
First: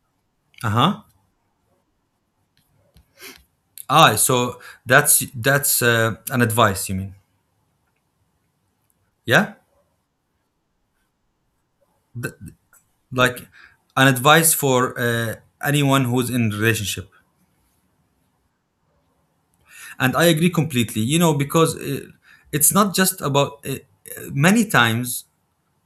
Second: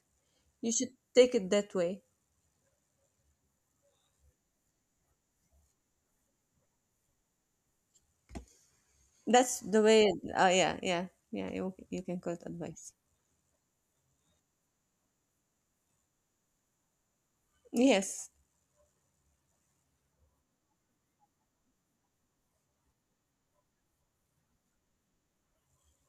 Speaker 2: you should
Speaker 1: Uh-huh.
Speaker 2: take it that way.
Speaker 1: Ah, so that's an advice you mean.
Speaker 2: That's
Speaker 1: Yeah,
Speaker 2: the way. Oh yeah, yeah, yeah. You can call it advice.
Speaker 1: like an advice for anyone who's in relationship.
Speaker 2: Yes.
Speaker 1: And I agree completely, you know, because it's not just about many times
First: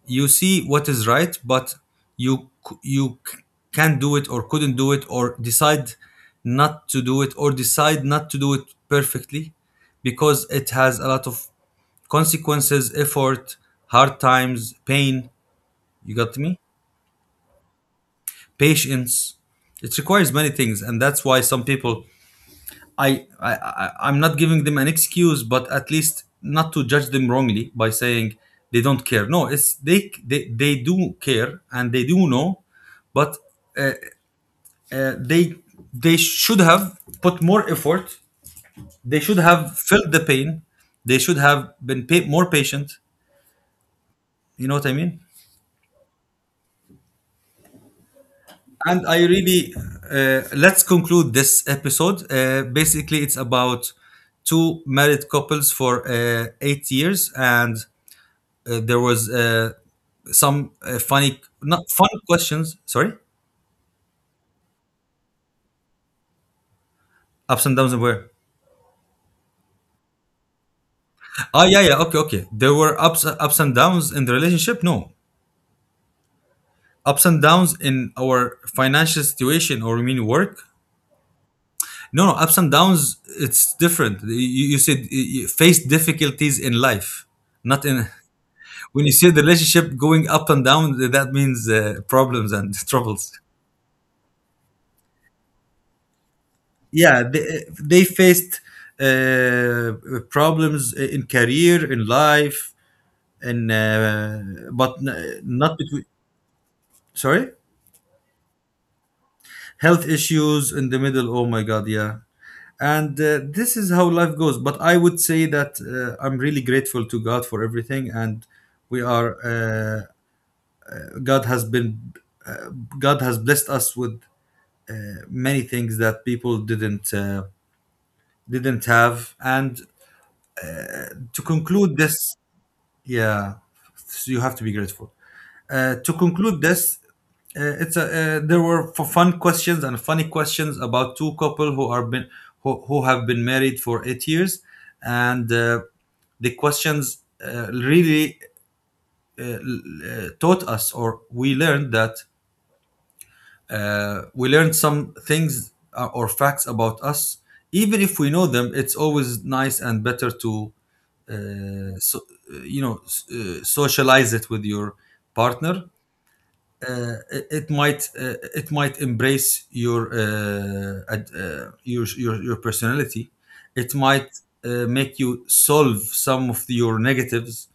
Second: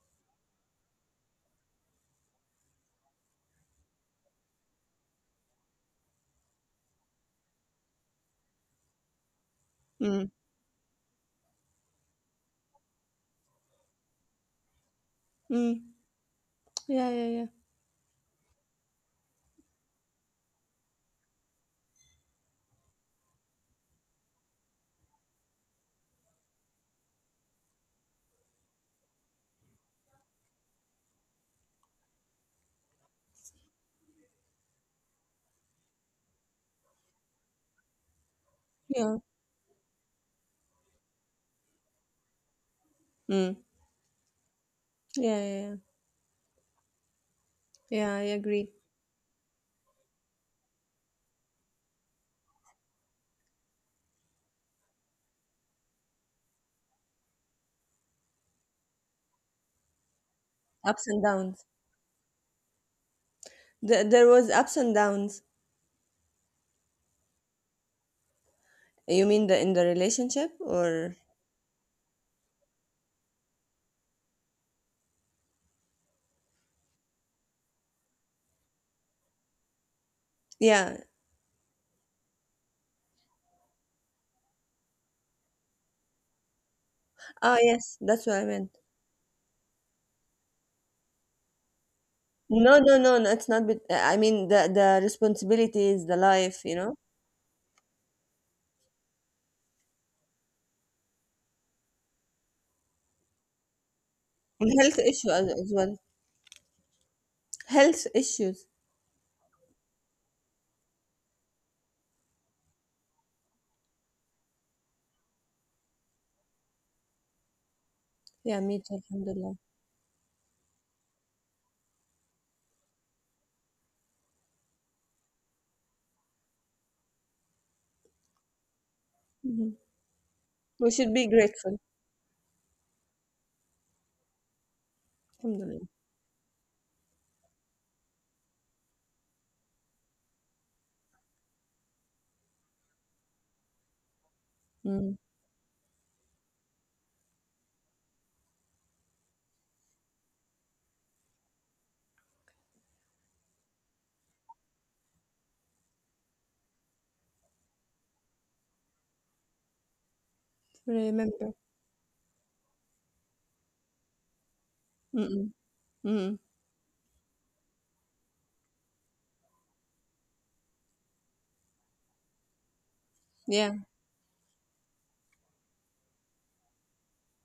Speaker 1: you see what is right, but you c- you c- can't do it, or couldn't do it, or decide not to do it, or decide not to do it perfectly, because
Speaker 2: Mm.
Speaker 1: it has a lot of consequences, effort, hard times, pain.
Speaker 2: Mm.
Speaker 1: You got me.
Speaker 2: Yeah, yeah, yeah.
Speaker 1: Patience. It requires many things, and that's why some people, I'm not giving them an excuse, but at least not to judge them wrongly by saying they don't care. No, it's they do care and they do know, but uh, they they should have put more effort. They should
Speaker 2: Yeah.
Speaker 1: have felt the pain. They should have been more patient.
Speaker 2: Mm.
Speaker 1: You know what I mean?
Speaker 2: Yeah, yeah, yeah. Yeah, I agree.
Speaker 1: And I really, let's conclude this episode. Basically, it's about two married couples for 8 years, and there was some
Speaker 2: Ups
Speaker 1: funny,
Speaker 2: and
Speaker 1: not
Speaker 2: downs.
Speaker 1: fun questions. Sorry,
Speaker 2: There was ups and downs.
Speaker 1: ups and downs were.
Speaker 2: You mean the in the relationship or
Speaker 1: Ah, yeah, yeah. Okay, okay. There were ups and downs in the relationship. No, ups and downs in our financial situation, or you mean work.
Speaker 2: yeah.
Speaker 1: No, no, ups and downs. It's different. You said you you face difficulties in life, not
Speaker 2: Ah,
Speaker 1: in.
Speaker 2: yes, that's what I
Speaker 1: When
Speaker 2: meant.
Speaker 1: you see the relationship going up and down, that means problems and *laughs*
Speaker 2: No, no,
Speaker 1: troubles.
Speaker 2: no, no, it's not bet I mean the responsibilities, the life, you
Speaker 1: Yeah,
Speaker 2: know?
Speaker 1: they faced uh, problems in career in life, and but
Speaker 2: And health issue
Speaker 1: not
Speaker 2: as
Speaker 1: between.
Speaker 2: well.
Speaker 1: Sorry.
Speaker 2: Health issues.
Speaker 1: Health issues in the middle. Oh my god, yeah. And this is how life goes, but I would say that I'm really grateful to God for everything, and
Speaker 2: Yeah,
Speaker 1: we
Speaker 2: me too,
Speaker 1: are
Speaker 2: alhamdulillah.
Speaker 1: God has been uh, God has blessed us with many things that people didn't have, and
Speaker 2: Hmm. We should
Speaker 1: to
Speaker 2: be
Speaker 1: conclude
Speaker 2: grateful.
Speaker 1: this. Yeah, so you have to be grateful.
Speaker 2: Alhamdulillah.
Speaker 1: To conclude this, it's there were fun questions and funny questions about two couple who are who have been married for 8 years,
Speaker 2: Mm.
Speaker 1: and the questions really uh, l- taught us, or we learned that we learned some things or facts about us. Even if we know them, it's always nice and better to,
Speaker 2: Remember.
Speaker 1: uh, so, you know, socialize it with your
Speaker 2: Mm-mm.
Speaker 1: partner.
Speaker 2: Mm.
Speaker 1: It, it might embrace your your, your personality. It
Speaker 2: Yeah.
Speaker 1: might make you solve some of your negatives.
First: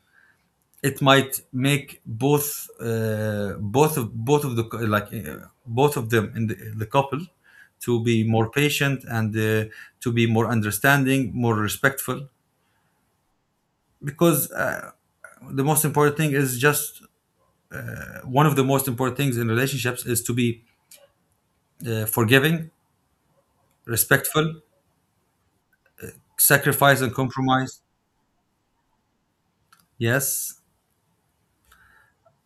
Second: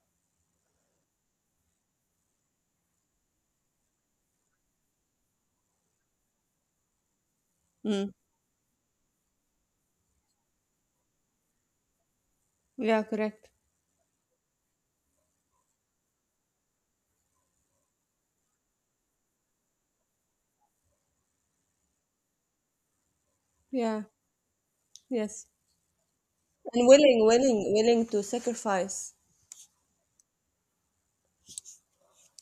Speaker 1: It might make both of the both of them in the couple to
Speaker 2: Mm.
Speaker 1: be more patient, and to be more understanding, more respectful,
Speaker 2: Yeah, correct.
Speaker 1: because the most important thing is just one of the most important things in relationships is to be forgiving,
Speaker 2: Yeah,
Speaker 1: respectful,
Speaker 2: yes. And
Speaker 1: sacrifice and compromise.
Speaker 2: willing to sacrifice.
Speaker 1: Yes.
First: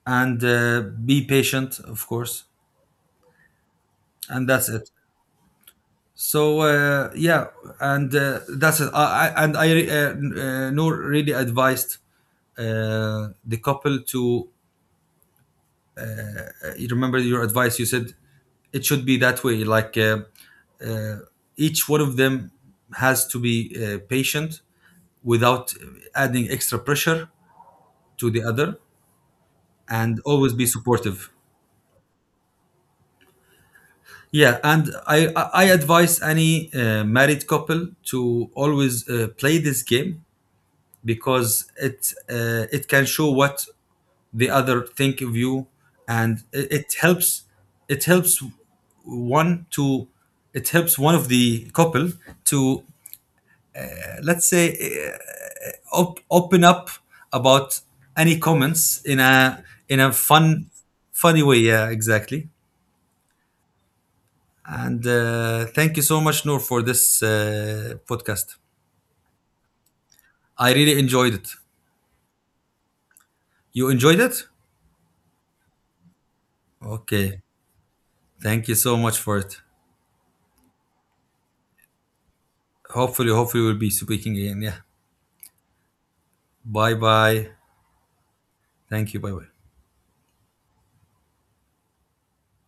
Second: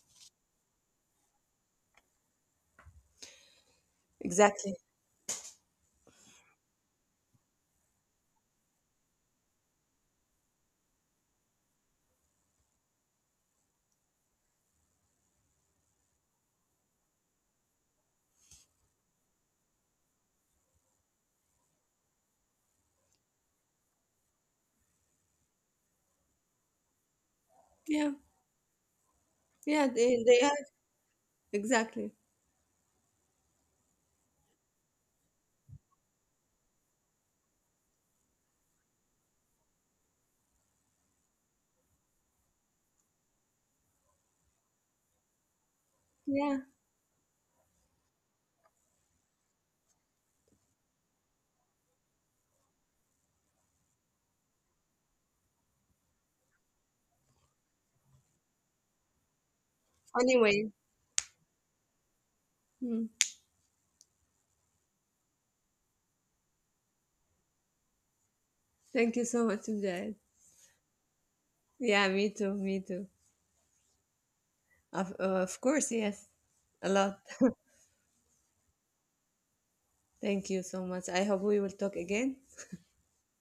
Speaker 1: And be patient, of course. And that's
Speaker 2: Exactly.
Speaker 1: it. So yeah, and that's it. I and I re- Noor really advised the couple to, you remember your advice. You said it should be that way. Like uh, each one of them has to be patient without adding extra pressure
Speaker 2: Yeah.
Speaker 1: to the other,
Speaker 2: Yeah,
Speaker 1: and
Speaker 2: they are.
Speaker 1: always be supportive.
Speaker 2: Exactly.
Speaker 1: Yeah, and I advise any married couple to always play this game, because it it can show what the other think of you, and
Speaker 2: Yeah.
Speaker 1: it helps, it helps one to, it helps one of the couple to let's say open up about any comments in a, in a fun,
Speaker 2: Anyway.
Speaker 1: funny way. Yeah, exactly.
Speaker 2: Mm.
Speaker 1: And thank you so much, Noor, for this podcast.
Speaker 2: Thank you so much, Mujahid.
Speaker 1: I really enjoyed it.
Speaker 2: Yeah, me too.
Speaker 1: You enjoyed it.
Speaker 2: Of course, yes, a lot.
Speaker 1: Okay,
Speaker 2: *laughs*
Speaker 1: thank you so much for it.
Speaker 2: Thank you so much. I hope we will talk again.
Speaker 1: Hopefully, hopefully we'll be speaking again. Yeah. Bye bye. Thank you. Bye bye.